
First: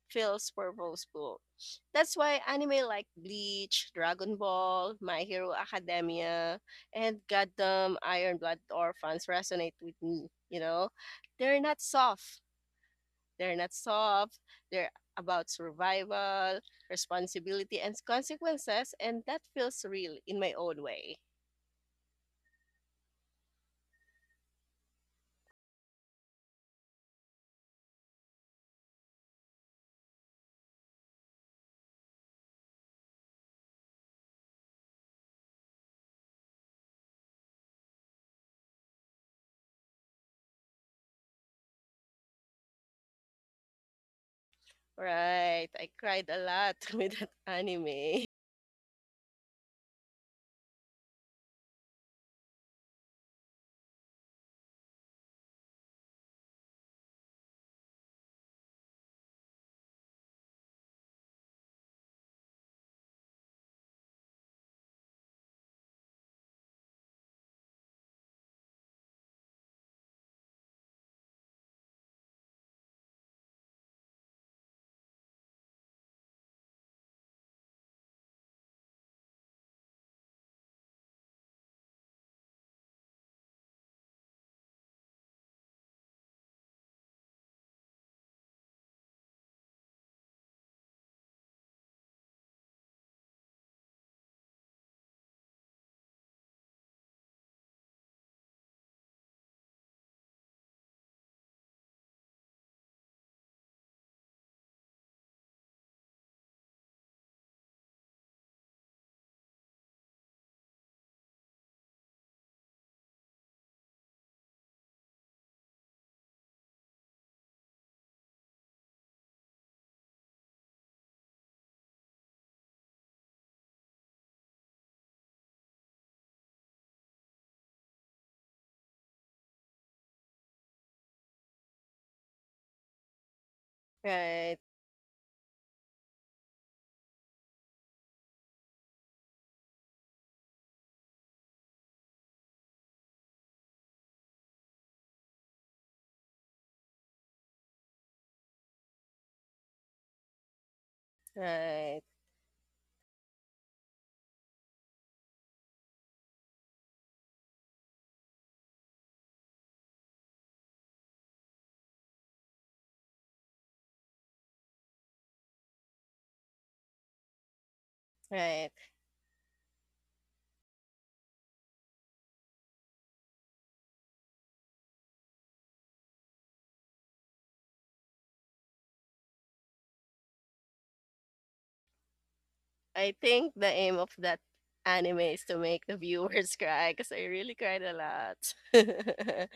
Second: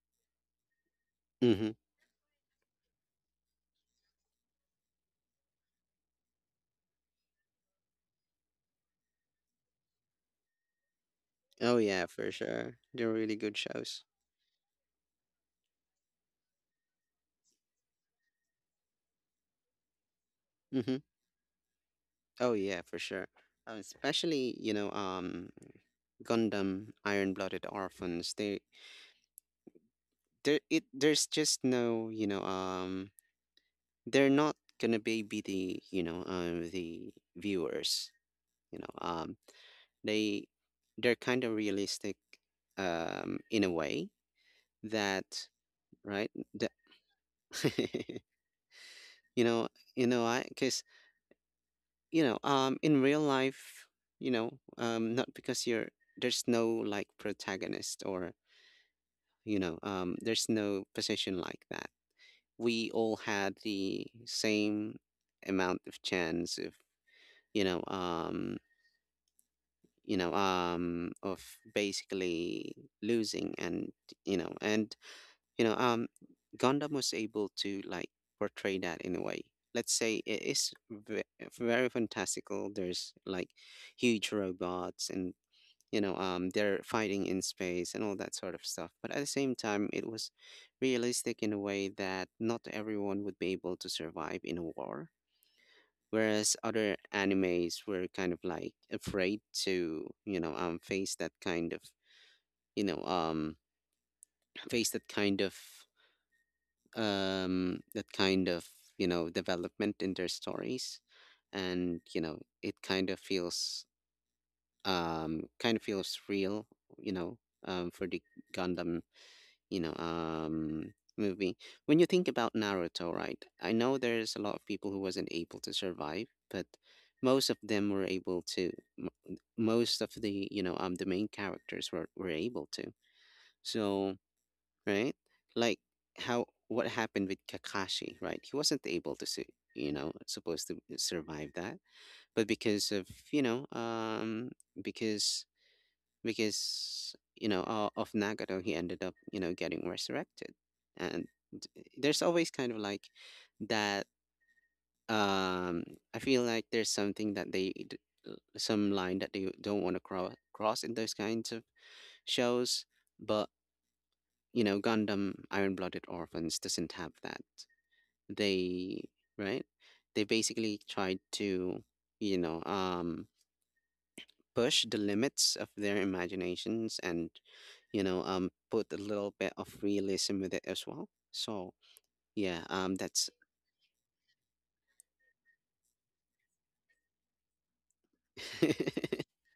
feels purposeful. Mm-hmm. That's why anime like Bleach, Dragon Ball, My Hero Academia, and Goddamn Iron Blood Orphans resonate with me, you know? They're Oh not yeah, for soft. sure. They're really They're good not shows. soft. They're about survival, responsibility, and consequences, and that feels real in my own Mm-hmm. way. Oh yeah, for sure. Especially, Gundam, Iron Blooded Orphans. They there it There's just no, they're not gonna baby the viewers, you know. Um they they're kind of realistic in a way that Right. I cried right a lot with that the- anime. you know you know I because you know in real life, you know not because you're— there's no like protagonist or, there's no position like that. We all had the same amount of chance of, you know um of basically losing. And you know and you know um gundam was able to like portray that in a way. Let's say it is very fantastical. There's like huge robots and, they're fighting in space and all that sort of stuff, but at the same time it was realistic in a way that not everyone would be able to survive in a war, whereas other animes were kind of like afraid to, face that kind of— you know um face that kind of— that kind of, development in their stories. And it kind of feels— kind of feels real, you know, for the Gundam, movie. When you think about Naruto, right? I know there's a lot of people who wasn't able to survive, but most of them were able to. m- Most of the the main characters were able to. So, Right. right? Like, how, what happened with Kakashi, right? He wasn't able to supposed to survive that, but because of, you know because because you know of Nagato, he ended up getting resurrected, and Right. there's always kind of like that. Um, I feel like there's something that some line that they don't want to cross in those kinds of shows. But, you know, Gundam Iron Blooded Orphans doesn't have that. Right. They— right? They basically tried to, you know, um push the limits of their imaginations and, put a little bit of realism with it as well. So yeah, I that's— think the aim of that anime is to make the viewers cry because I really cried a lot.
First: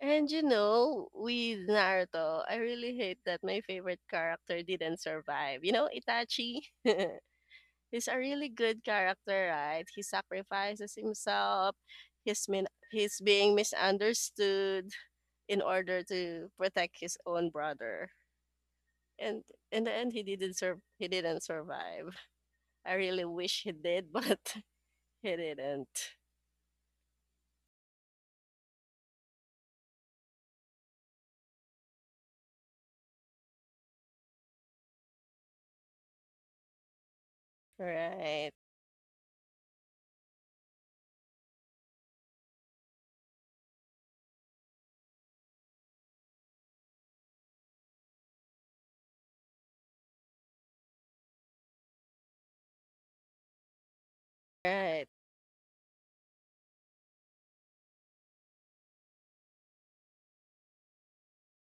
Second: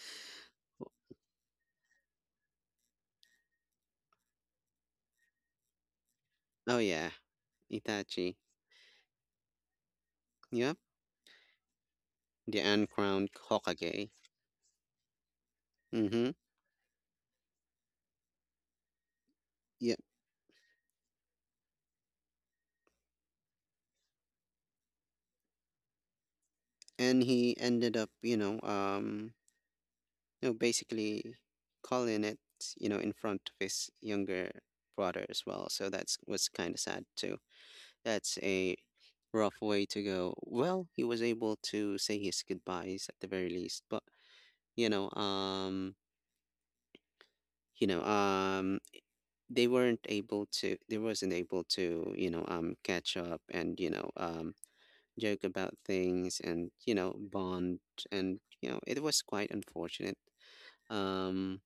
And you know, with Naruto, I really hate that my favorite character didn't survive. You know, Itachi? oh yeah, He's a Itachi. really good character, right? He Yep. sacrifices himself. He's, The he's uncrowned being Hokage. misunderstood in order Mm-hmm. to protect his own brother. And in the Yep. end, he didn't survive. I really wish he did, but he didn't. And he ended up, basically calling it, you know, in front of his younger brother as well. So that's was kind of sad too. That's Right, a rough way to go. Well, he was able to say his goodbyes at the very least, but, you know, um, you know, um, they weren't able to. They wasn't able to, catch up and, right, joke about things and, bond and, it was quite unfortunate. Um,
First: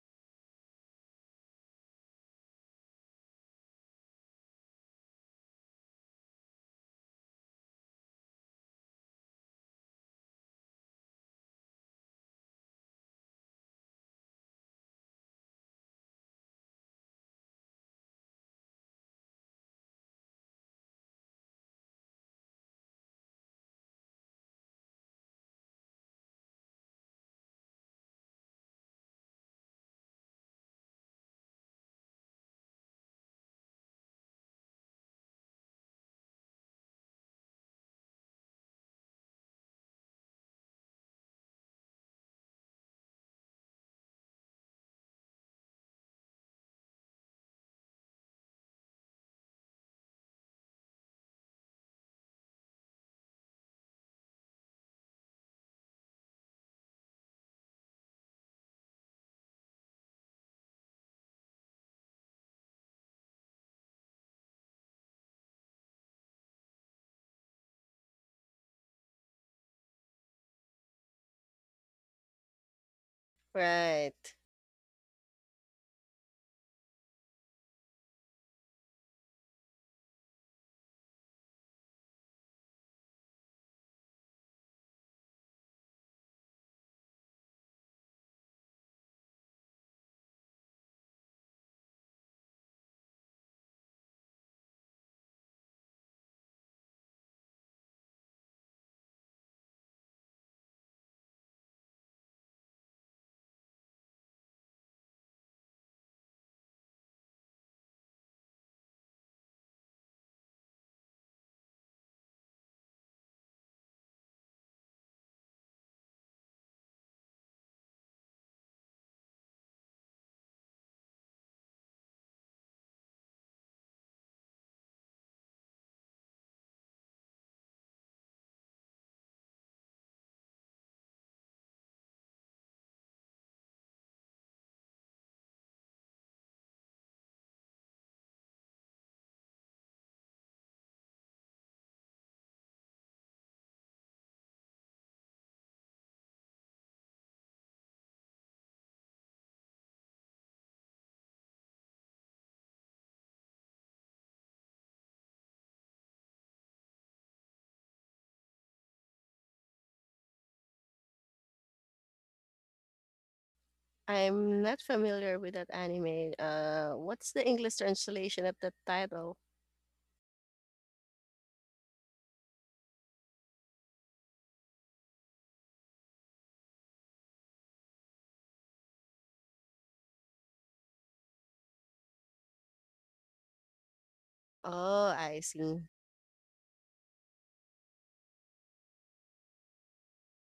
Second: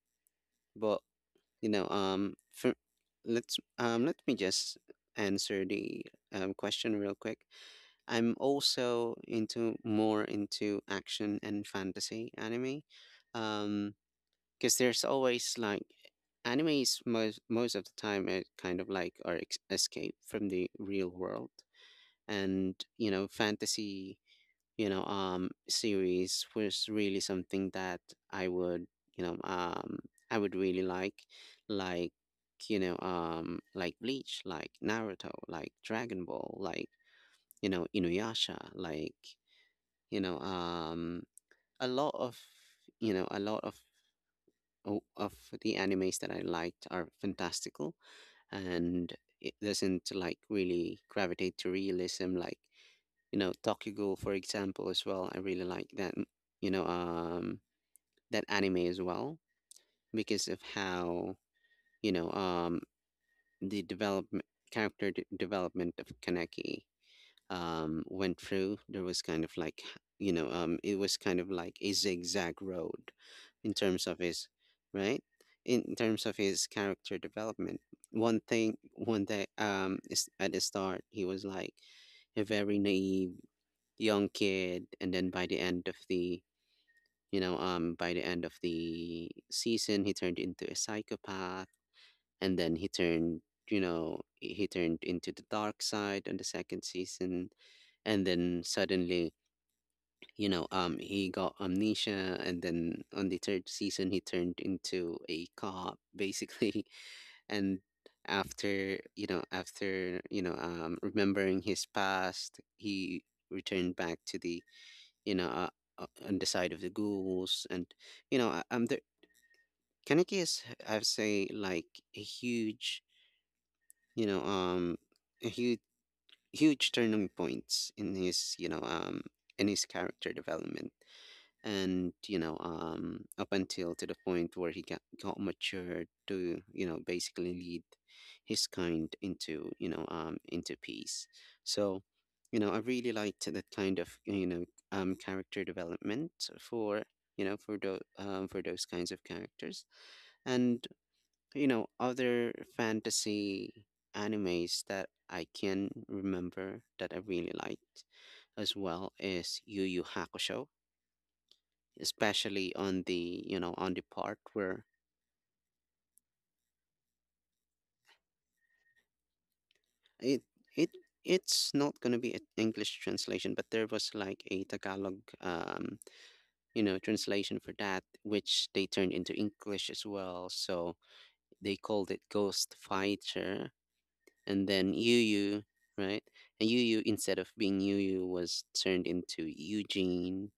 but for— let me just answer the question real quick. I'm also into— more into action and fantasy anime, um because there's always like— animes most of the time are kind of like our escape from the real world. And, fantasy, series was really something that I would, you know um I would really like— like, like Bleach, like Naruto, like Dragon Ball, like, Inuyasha, like, you know um a lot of— a lot of of the animes that I liked are fantastical, and it doesn't like really gravitate to realism. Like, you know, Tokyo Ghoul for example as well, I really like that— you know um that anime as well, because of how, you know um the development— character development of Kaneki went through. There was kind of like, it was kind of like a zigzag road in terms of right. his— right, in terms of his character development. One thing, one day, is, at the start he was like a very naive young kid, and then by the end of the, by the end of the season, he turned into a psychopath. And then he turned— he turned into the dark side on the second season. And then suddenly, he got amnesia. And then on the third season he turned into a cop basically, and after, remembering his past, he returned back to the, you know, uh, on the side of the ghouls. And, there— Kaneki is, I would say, like a huge, you know, um, a huge, huge turning points in his, in his character development. And, up until to the point where he got matured to, you know, basically lead his kind into, into peace. So, I really liked that kind of, character development for, for those, for those kinds of characters. And, other fantasy animes that I can remember that I really liked as well is Yu Yu Hakusho, especially on the, on the part I'm not where familiar with that anime. What's the English translation of that title? it it it's not going to be an English translation, but there was like a Tagalog, translation for that, which they turned into English as well. So they called it Ghost Fighter. And then Oh, Yu I Yu— see. right, and Yu Yu, instead of being Yu Yu, was turned into Eugene.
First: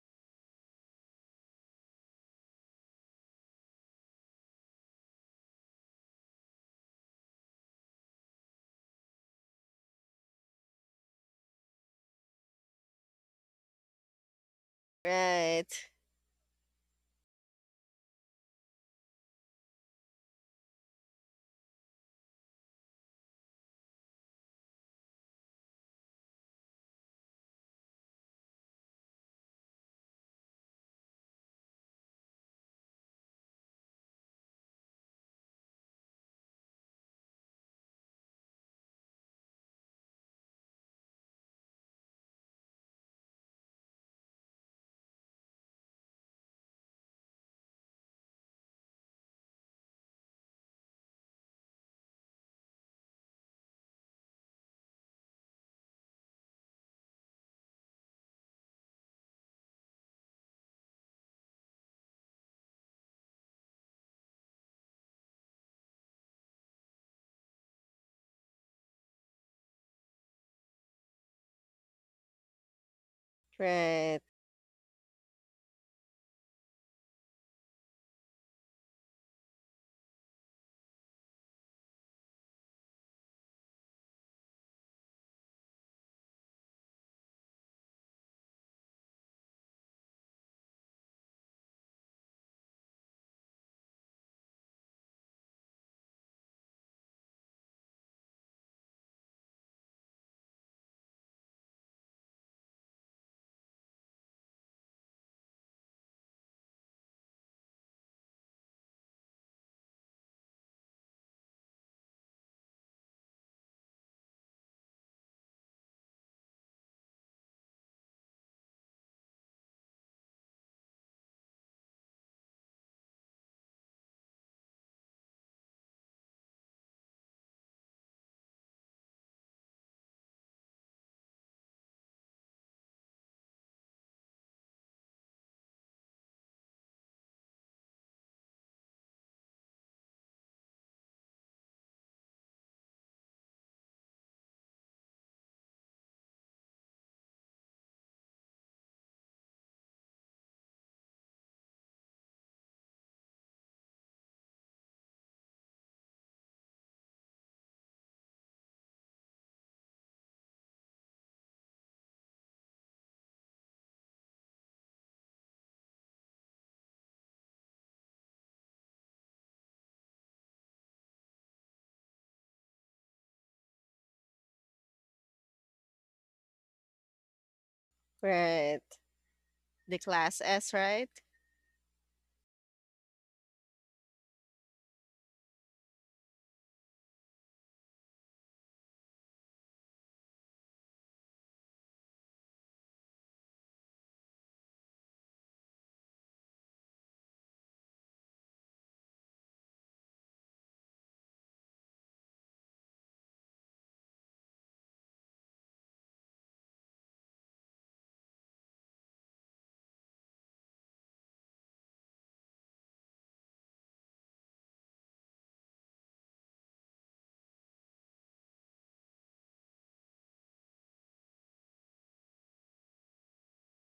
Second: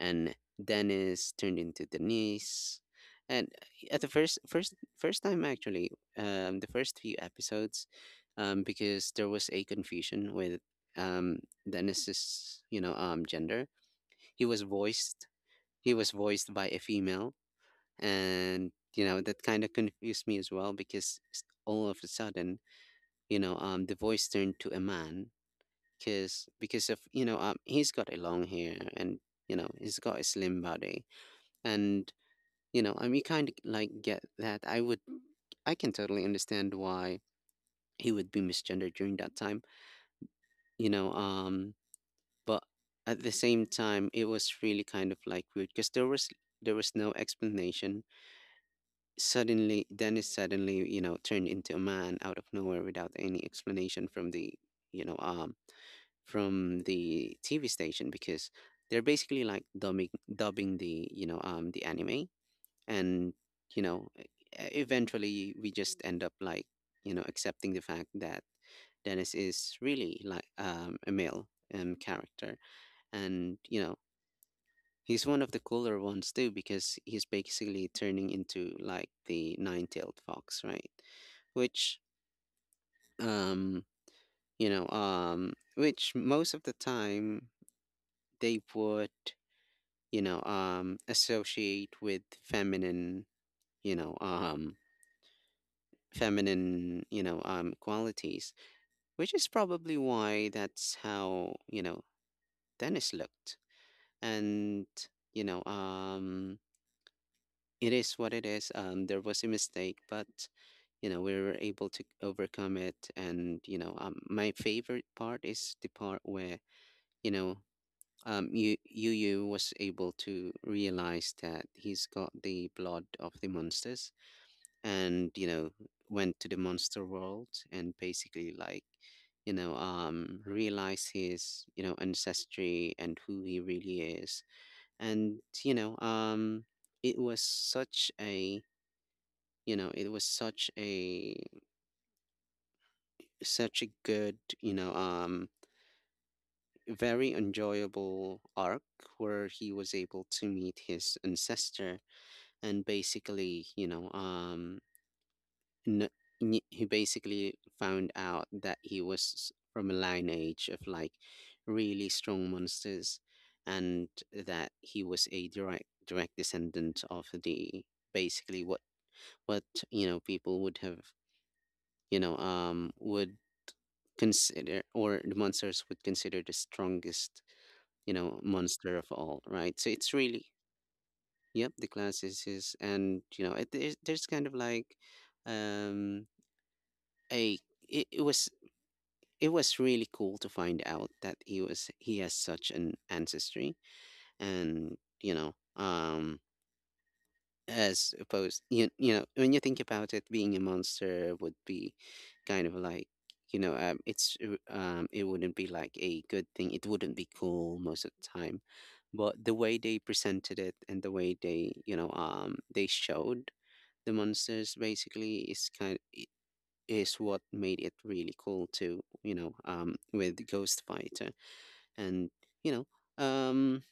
And Dennis turned into Denise. And at the first time, actually, the first few episodes, because there was a confusion with, um Dennis's, gender. He was voiced— Right, he was voiced by a female. And you know, that kind of confused me as well, because all of a sudden, the voice turned to a man, because of, he's got a long hair and, he's got a slim body. And, I mean, kind of like get that— I would— I can totally understand why he would be misgendered during that time, you know um but at the same time it was really kind of like weird, because there was no explanation. Suddenly Dennis suddenly, you know, turned into a man out of nowhere without any explanation from the, you know um from the TV station, because they're basically like dubbing the, the anime. And, you know e- eventually we just end up like, accepting the fact that Dennis is really like, a male, character. And, you know, right, he's one of the cooler ones too, because he's basically turning into like the nine-tailed fox, right? Which, um, which most of the time they would, associate with feminine, you know um, feminine, qualities, which is probably why that's how, you know, Dennis looked. And, you know, um, it is what it is. There was a mistake, but, you know, we were able to overcome it. And, my favorite part is the part where, you know, Yu Yu was able to realize that he's got the blood of the monsters. And, went to the monster world and basically like, realize his, ancestry and who he really is. And, you know um it was such a— it was such a— such a good, very enjoyable arc, where he was able to meet his ancestor. And basically, you know N n he basically found out that he was from a lineage of like really strong monsters, and that he was a direct descendant of the— basically what— what you know, people would have, would consider, or the monsters would consider, the strongest, right. monster of all, right? So The it's class really— S, right? yep, the class is his. And you know it, there's— kind of like, um a— it was— it was really cool to find out that he was— he has such an ancestry. And, you know um as opposed— you know, when you think about it, being a monster would be kind of like, it wouldn't be like a good thing, it wouldn't be cool most of the time. But the way they presented it, and the way they, they showed the monsters basically, is kind— is what made it really cool too, you know, with Ghost Fighter. And, you know, um,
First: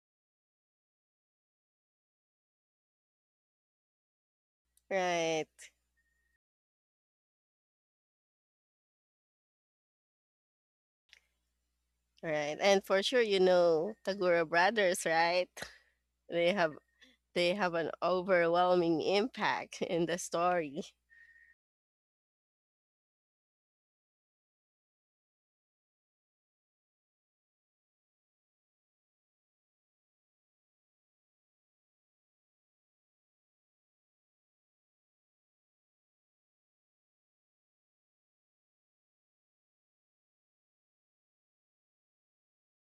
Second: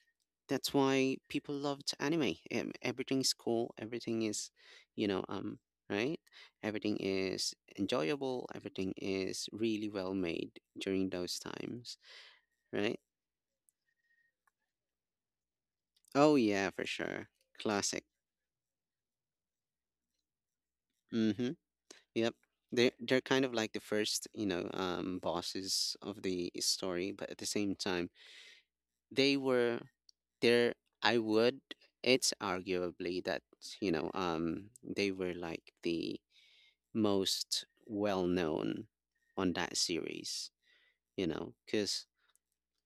that's why people loved anime. Everything's cool, everything is, you know, Right, um, right? Everything is enjoyable, everything is really well made during those times, right. And right? for sure, you know Tagura Brothers, right? Oh, They yeah, have for sure. they have an Classic. overwhelming impact in the story. Mm-hmm. Yep. They're— they're kind of like the first, bosses of the story, but at the same time, they were— there— I would— it's arguably that, they were like the most well known on that series, you know, because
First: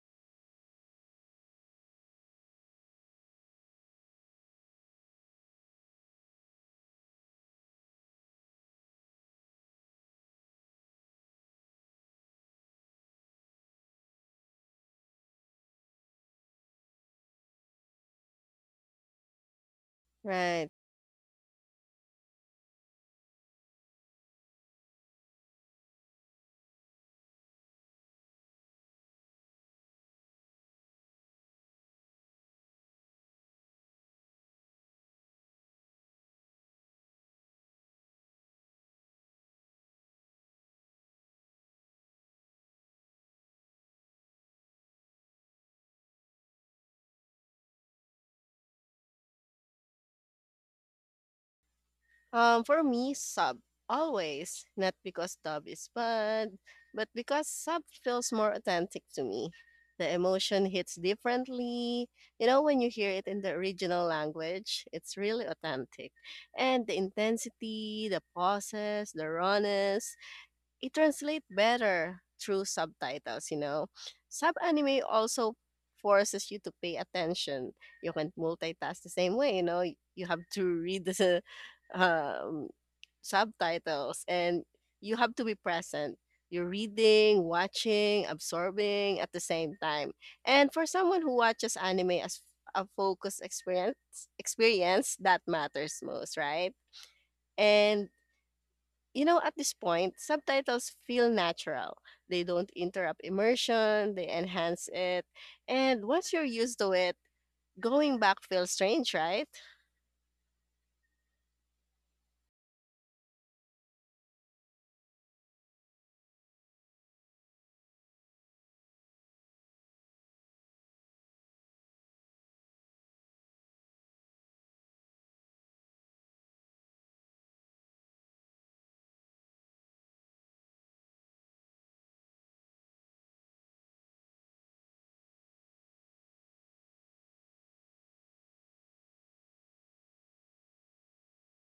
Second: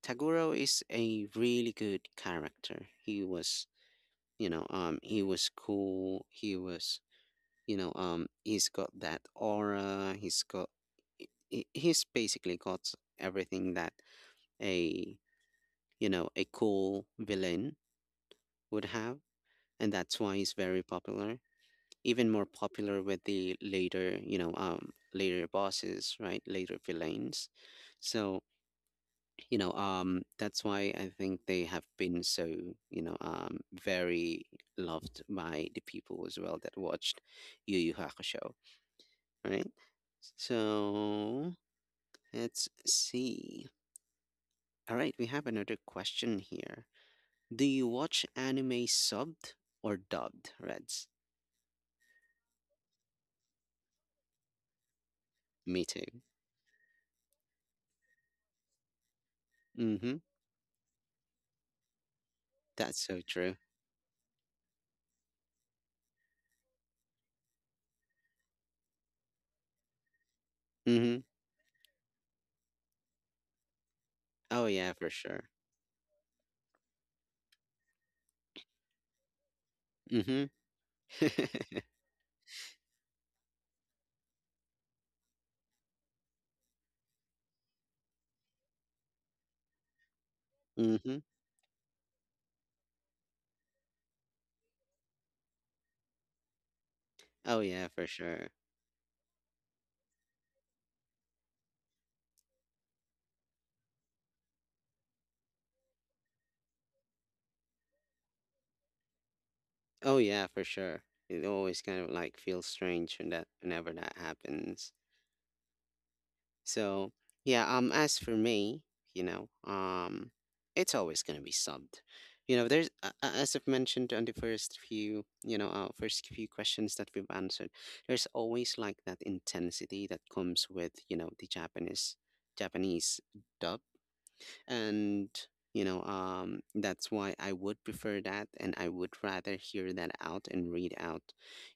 Taguro is a really good character. He was, he was cool, he was, he's got that aura, he's got— he's basically got everything that a, a cool villain would have, and that's why he's Right. very popular. Even more popular with the later, later bosses, right? Later villains. So, that's why I think they have been so, you know, um, very loved by the people as well that watched Yu Yu Hakusho, right? So let's see. All right, we have another question here. Do you watch anime subbed or dubbed, Reds? For me, sub always, not because dub Me is too. bad, but because sub feels more authentic to me. The Mm-hmm. emotion hits differently. You know, when you That's hear so it in the true. original language, it's really authentic. And the intensity, the pauses, the rawness, it Mm-hmm. translates better through subtitles, you know. Sub Oh yeah, anime for sure. also forces you to pay attention. You can multitask the same way, you know. You have Mm-hmm. to read the um, subtitles and you have to be present. You're reading, watching, absorbing at the same time. And for mm-hmm. someone who watches anime as a focused experience that matters most, right? Oh yeah, for And sure. you know, at this point, subtitles feel natural. They don't interrupt immersion, they enhance it. And once you're used to it, going back feels strange, right? Oh yeah, for sure. It always kind of like feels strange whenever that happens. So yeah, as for me, you know, um it's always gonna be subbed. You know, there's as I've mentioned on the first few, first few questions that we've answered, there's always like that intensity that comes with, you know, the Japanese dub. And that's why I would prefer that, and I would rather hear that out and read out,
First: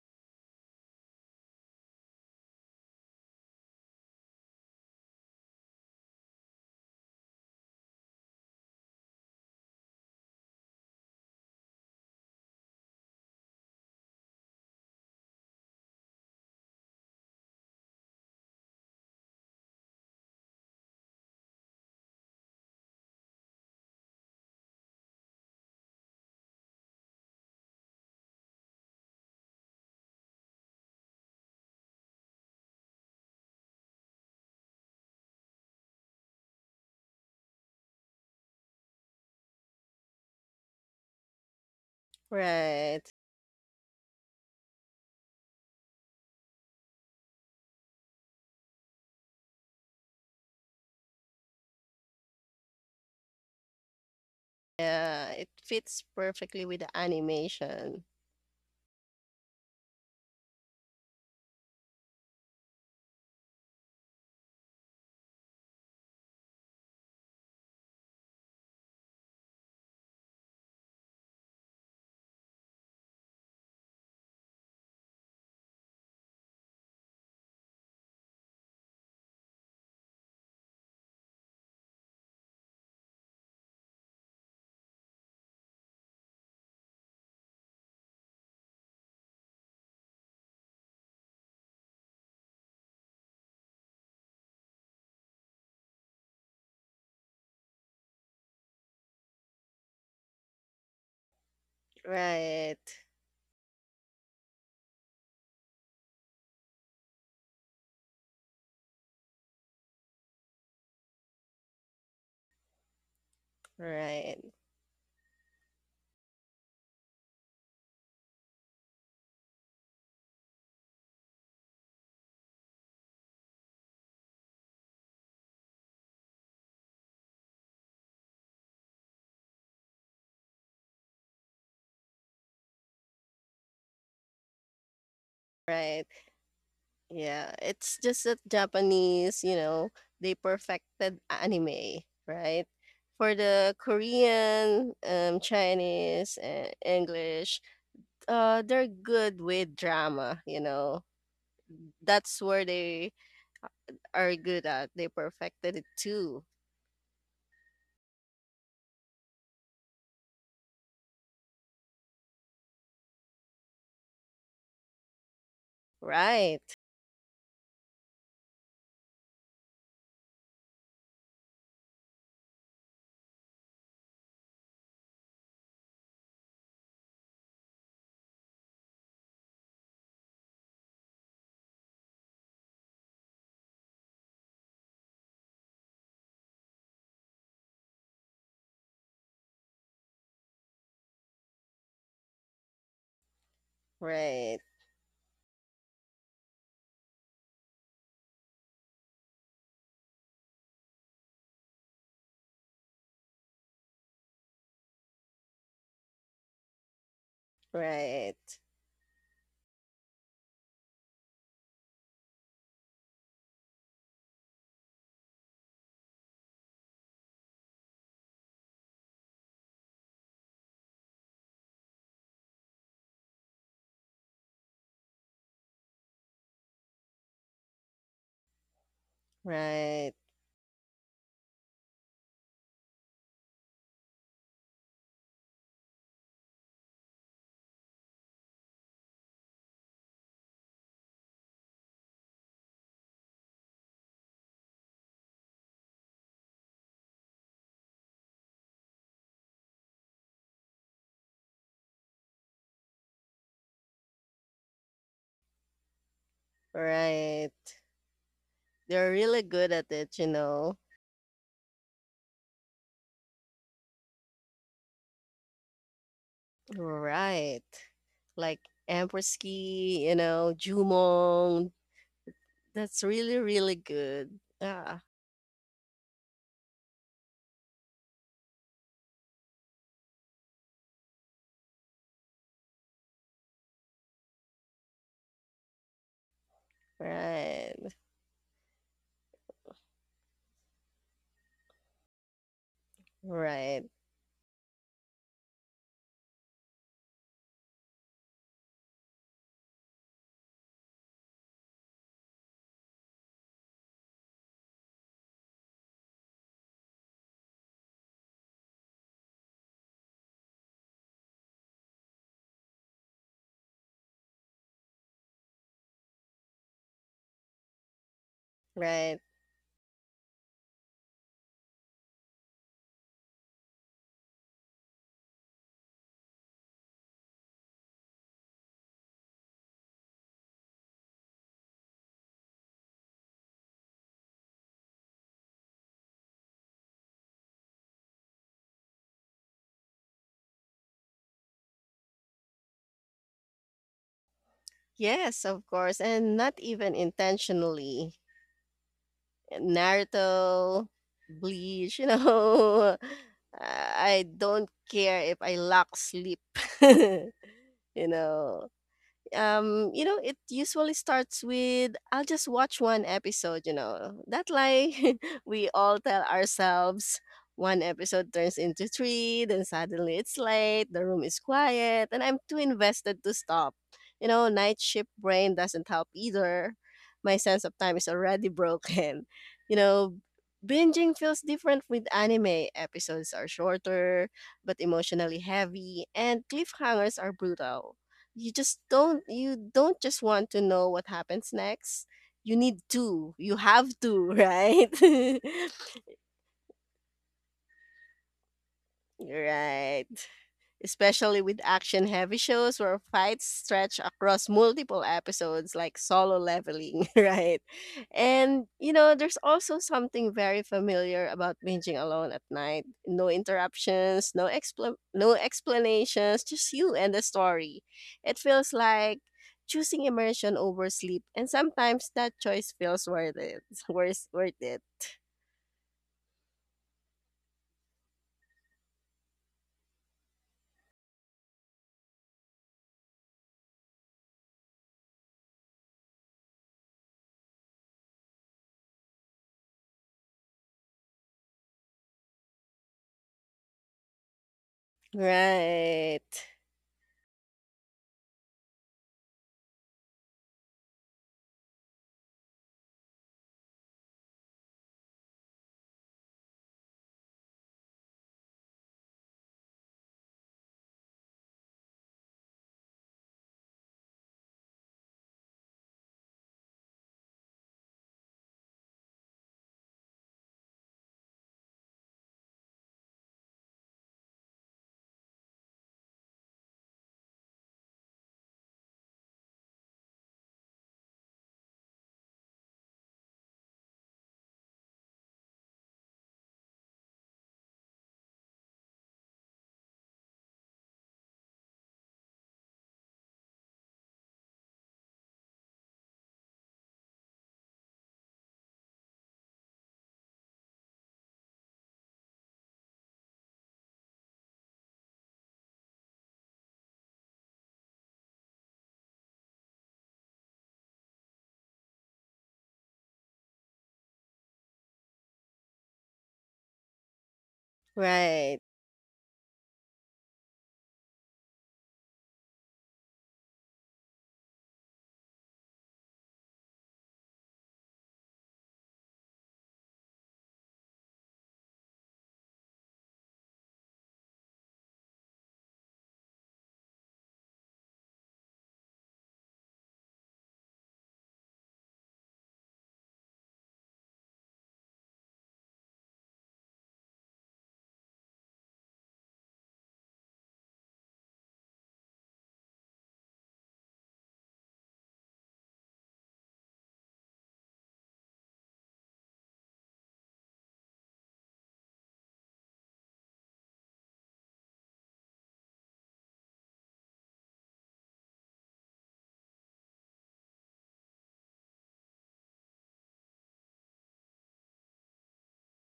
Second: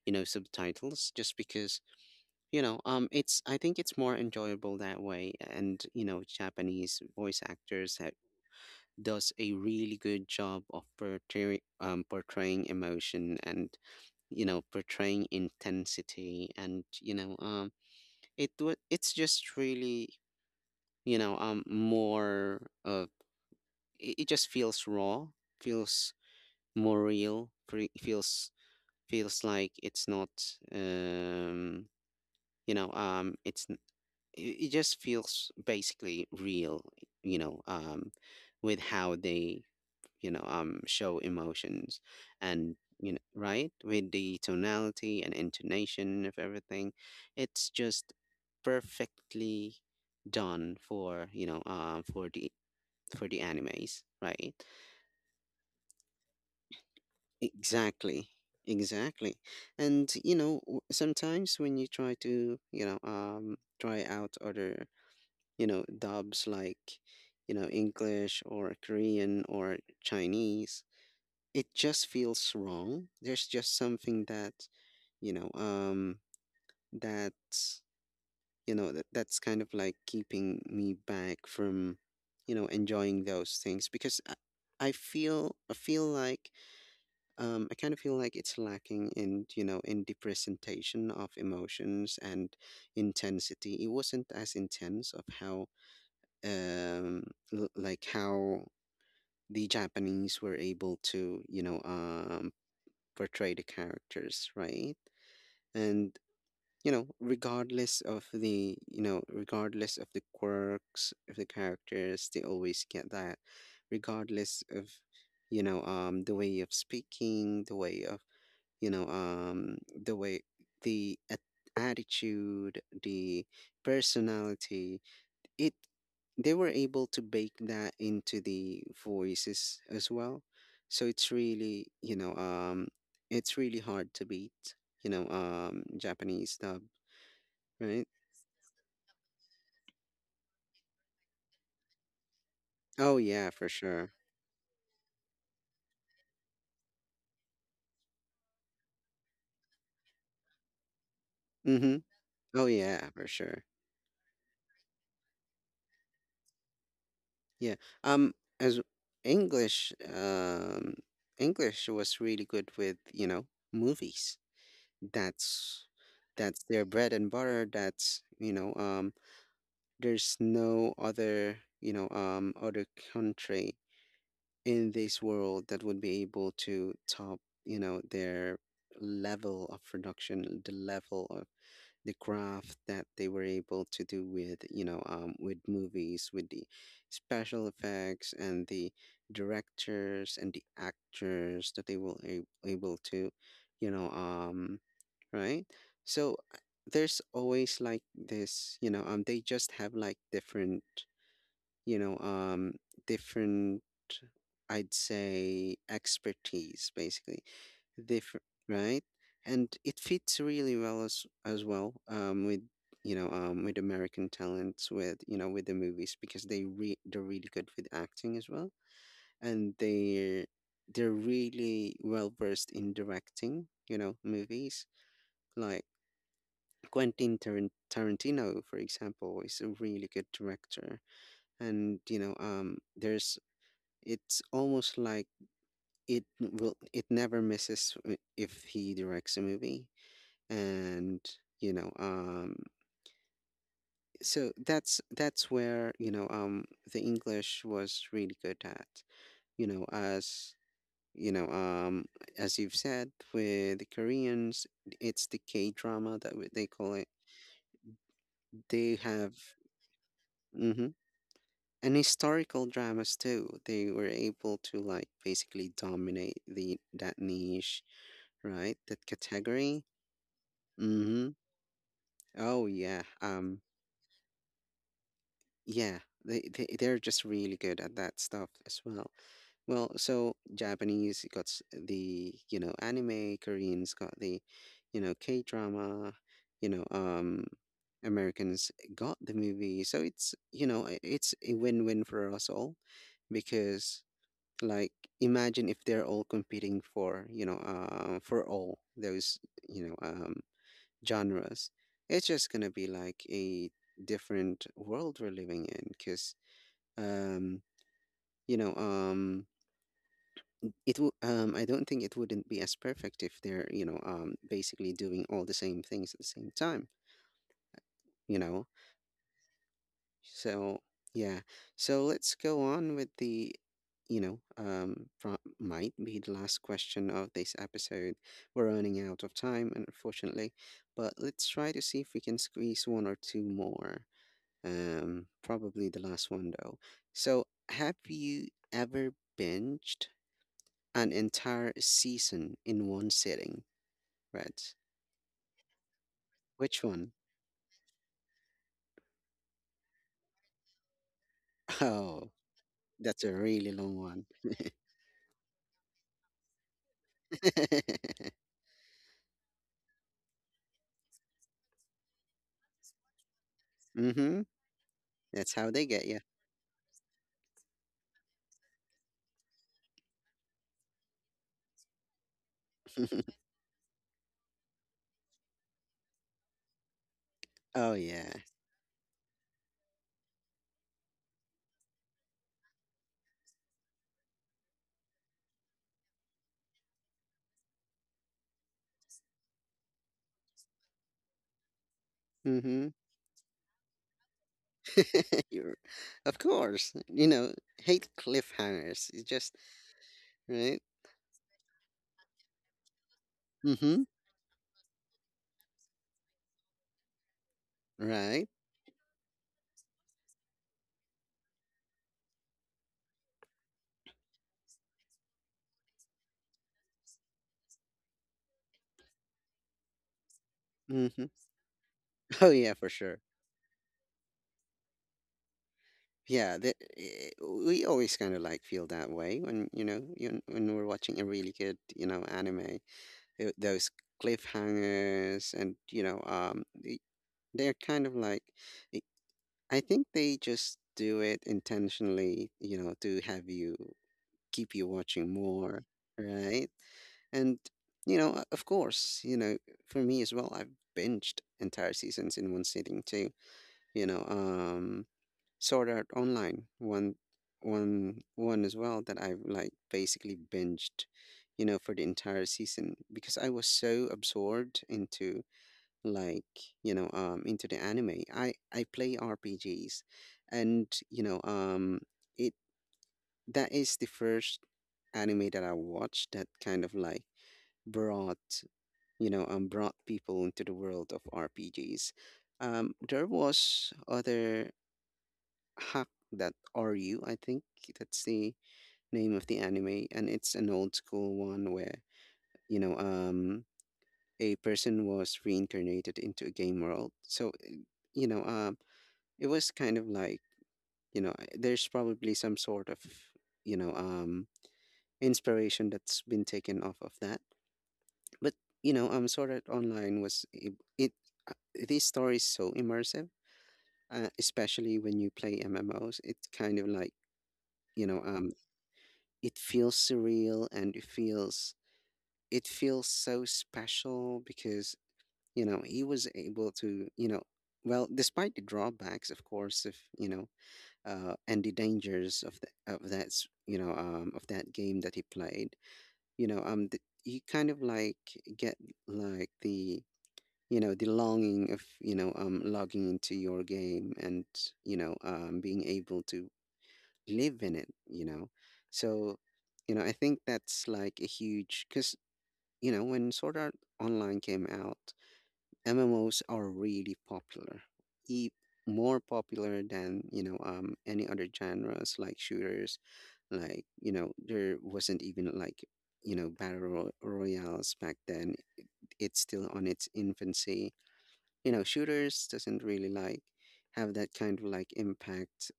you know, subtitles just because, it's, I think it's more enjoyable that way. And you know, Japanese voice actors have, does a really good job of portraying emotion and, you know, portraying intensity. And it's just really, more of, it just feels raw, feels more real, feels like it's not, um you know um it's n- it, it just feels basically real, you know, um, with how they, show emotions. And Right. you know, right, with the tonality and intonation of everything, it's just perfectly done for for the, for the animes, right? Yeah, it fits perfectly with the animation. Exactly. Exactly. And you know, sometimes when you try to, you know, try out other, you know, dubs, like, you know, English or Korean or Chinese, it just feels wrong. There's just something that, you know, um that's, you know, that, that's kind of like keeping me back from, you know, enjoying those things because I feel like, I kind of feel like it's lacking in, you know, in the presentation of emotions and intensity. It wasn't as intense of how, um, like how the Japanese were able to, you know, Right. portray the characters, right? And you know, regardless of the, you know, regardless of the quirks of the characters, they always get that. Right. Regardless of, you know, the way of speaking, the way of, the way, the at- attitude, the personality, it, they were able to bake that into the voices as well. So it's really, it's really hard to beat, Right. Japanese dub. Yeah, it's Right. just that Japanese, you know, they perfected anime, right? Oh For yeah, for the sure. Korean, Chinese, English, they're good with drama, you know. Mm-hmm. That's where Oh yeah, they for sure. are good at. They perfected it too. Yeah. um as english English was really good with, you know, movies. that's that's Right. their bread and butter. That's, there's no other, other country in this world that would be able to top, you know, their level of production, the level of the craft that they were able to do with, you know, um, with movies, with the special effects and the directors and the actors that they were able to, you know Right. um right? So there's always like this, you know, they just have like different, you know, different, I'd say, expertise, basically, Right. different, right? And it fits really well as well, with, you know, with American talents, with, you know, with the movies, because they're really good with acting as well, and they're really well versed in directing, you know, movies, like Quentin Tarantino, for example, is a really Right. good director. And you know, there's, it's almost like, it never misses, if he directs a movie. And you know, so that's where, you know, the English was really good at, you know, as, you know, as you've said, with the Koreans, it's the K drama that they call it. Right. They They're have. really good at it, you know. Mhm. And historical dramas too. They were able to like basically dominate the that Right. niche, Like right? That category. Ampersky, you know, Mm-hmm. Jumong. Oh yeah. That's really, really good. Ah, Yeah. They're just really good at that stuff as well. Well, so Japanese got the, you know, anime, Koreans got the, you know, K drama, you know um right. Americans got the movie. So it's, you know, it's a win win for us all, Right. because, like, imagine if they're all competing for, for all those, you know, genres. It's just gonna be like a different world we're living in, because, um, you know, I don't think it wouldn't be as perfect if they're, you know, basically doing all the same things at the same time, you know. Right. So yeah, so let's go on with the, you know, might be the last question of this episode. We're running out of time, unfortunately, but let's try to see if we can squeeze one or two more. Probably the last one though. So, have you ever binged an entire season in one sitting, Reds? Yes, of course, and not Which even one? intentionally. Naruto, Bleach, you Oh, know, that's a really long I one. don't care if I lack sleep. you know you know, it usually starts with, I'll just watch one episode, you know, Mm-hmm. that lie That's we how they all get you. tell ourselves. One episode turns into three, then suddenly it's late, the room is quiet, and I'm too invested to stop. You know, night shift brain doesn't help either. My sense of Oh time is yeah. already broken. You know, binging feels different with anime. Episodes are shorter but emotionally heavy, and cliffhangers are brutal. You don't just want to know what happens next. Mhm. You have to. Right. You're, of course. You know, hate cliffhangers. It's just Right, right. especially with action-heavy shows where fights stretch Mhm. across multiple episodes like Solo Leveling, right? Right. And, you know, there's also something very familiar about binging alone at night. No interruptions, no explanations, just you and the story. It feels like choosing immersion over sleep, Mhm. and sometimes that Oh choice yeah, for feels sure. worth it. Worth it. Yeah, the, eh, we always kind of like feel that way when, you know, you, when we're watching a really good, you know, anime. Eh, those cliffhangers and, you know, um, they're kind of like, eh, I think they just do it intentionally, you know, to have you, keep you watching more, Right. right? And, you know, of course, you know, for me as well, I've binged entire seasons in one sitting too. You know, Sword Art Online, one as well that I've like basically binged, you know, for the entire season because I was so absorbed into, like, you know, into the anime. I play RPGs, and you know, it, that is the first anime that I watched that kind of like brought, you know, brought people into the world of RPGs. There was other hack that RU, I think, that's the name of the anime, and it's an old school one where, you know, a person was reincarnated into a game world. So you know, it was kind of like, you know, there's probably some sort of, you know, inspiration that's been taken off of that. But, you know, Sword Art Online was it. Uh, this story is so immersive, especially when you play MMOs. It's kind of like, you know, Right. it feels surreal, and it feels so special, because, you know, he was able to, you know, well, despite the drawbacks, of course, of, you know, and the dangers of the of that you know, um, of that game that he played. You know, you kind of like get, like, the, you know, the longing of, you know, um, logging into your game, and, you know, um, being able to live in it, you know. So, you know, I think that's like a huge, because, you know, when Sword Art Online came out, MMOs are really popular, e- more popular than, you know, um, any other genres, like shooters. Like, you know, there wasn't even like, you know, battle royales back then. It's still on its infancy. You know, shooters doesn't really like have that kind of like impact,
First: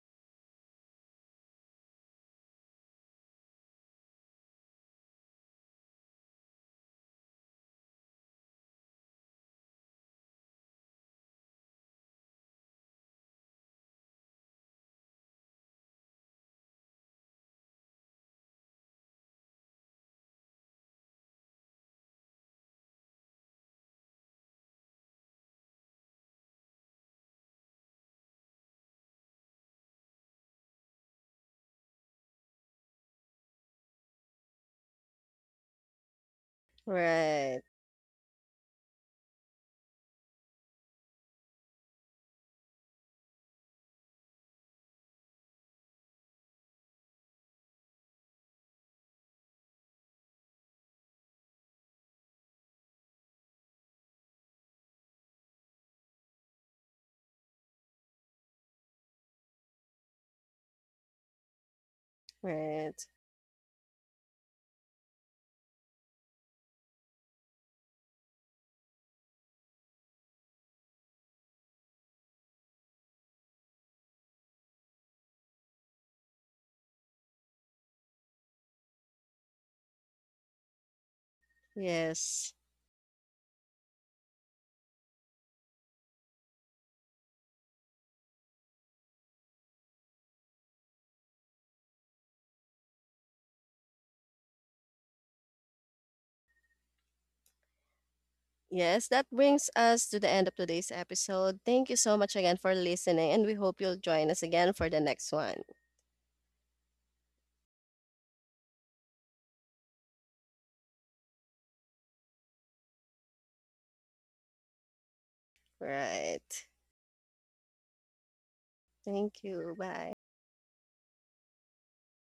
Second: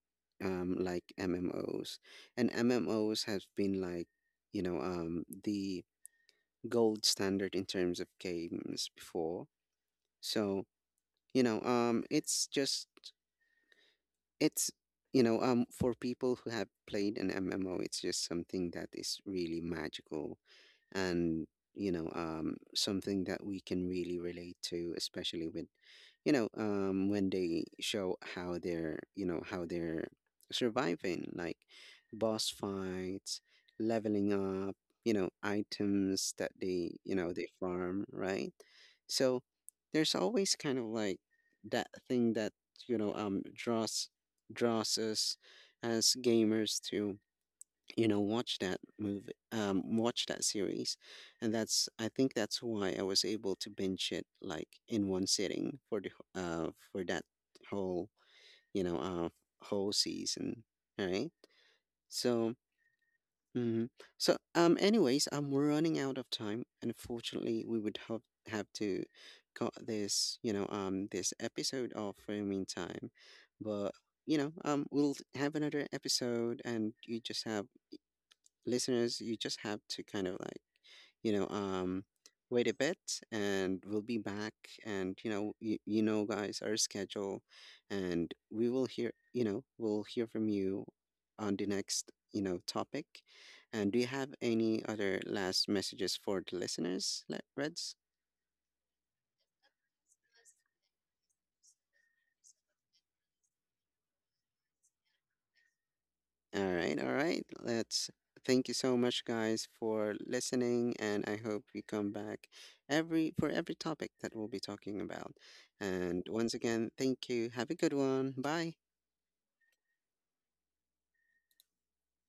um, like MMOs. And MMOs have been like, you know, um, the gold standard in terms of games before. So, you know, um, it's just, it's, you know, um, for people who have played an MMO, it's just something that is really magical. And, you know, um, something that we can really relate to, especially with, you know, um, when they show how they're, you know, how they're surviving, like, boss fights, leveling up, you know, items that they, you know, they Right. farm, right? So there's always kind of like that thing that, you know, um, draws, draws us as gamers to, you know, watch that movie, um, watch that series. And that's, I think that's why I was able to binge it, like, in one sitting, for the for that whole, you know, uh, whole season, right? So. Right. Hmm. So, anyways, I'm running out of time. Unfortunately, we would have to cut this, you know, this episode off for the meantime. But, you know, we'll have another episode, and you just have, listeners, you just have to kind of like, you know, Yes. wait a bit, and we'll be back. And, you know, you know, guys, our schedule. And we will hear, you know, we'll hear from you on the next, you know, topic. And do you have any other last messages for the listeners, Reds? Yes, that brings us to the end of today's episode. Thank you so much again for listening, and we hope you'll join us again for the next one. All right, all right. Let's, thank you so much, guys, for listening, and I hope we come back every for every topic that we'll be talking about. And once Right. again, thank you. Have a good one. Bye. Thank you. Bye.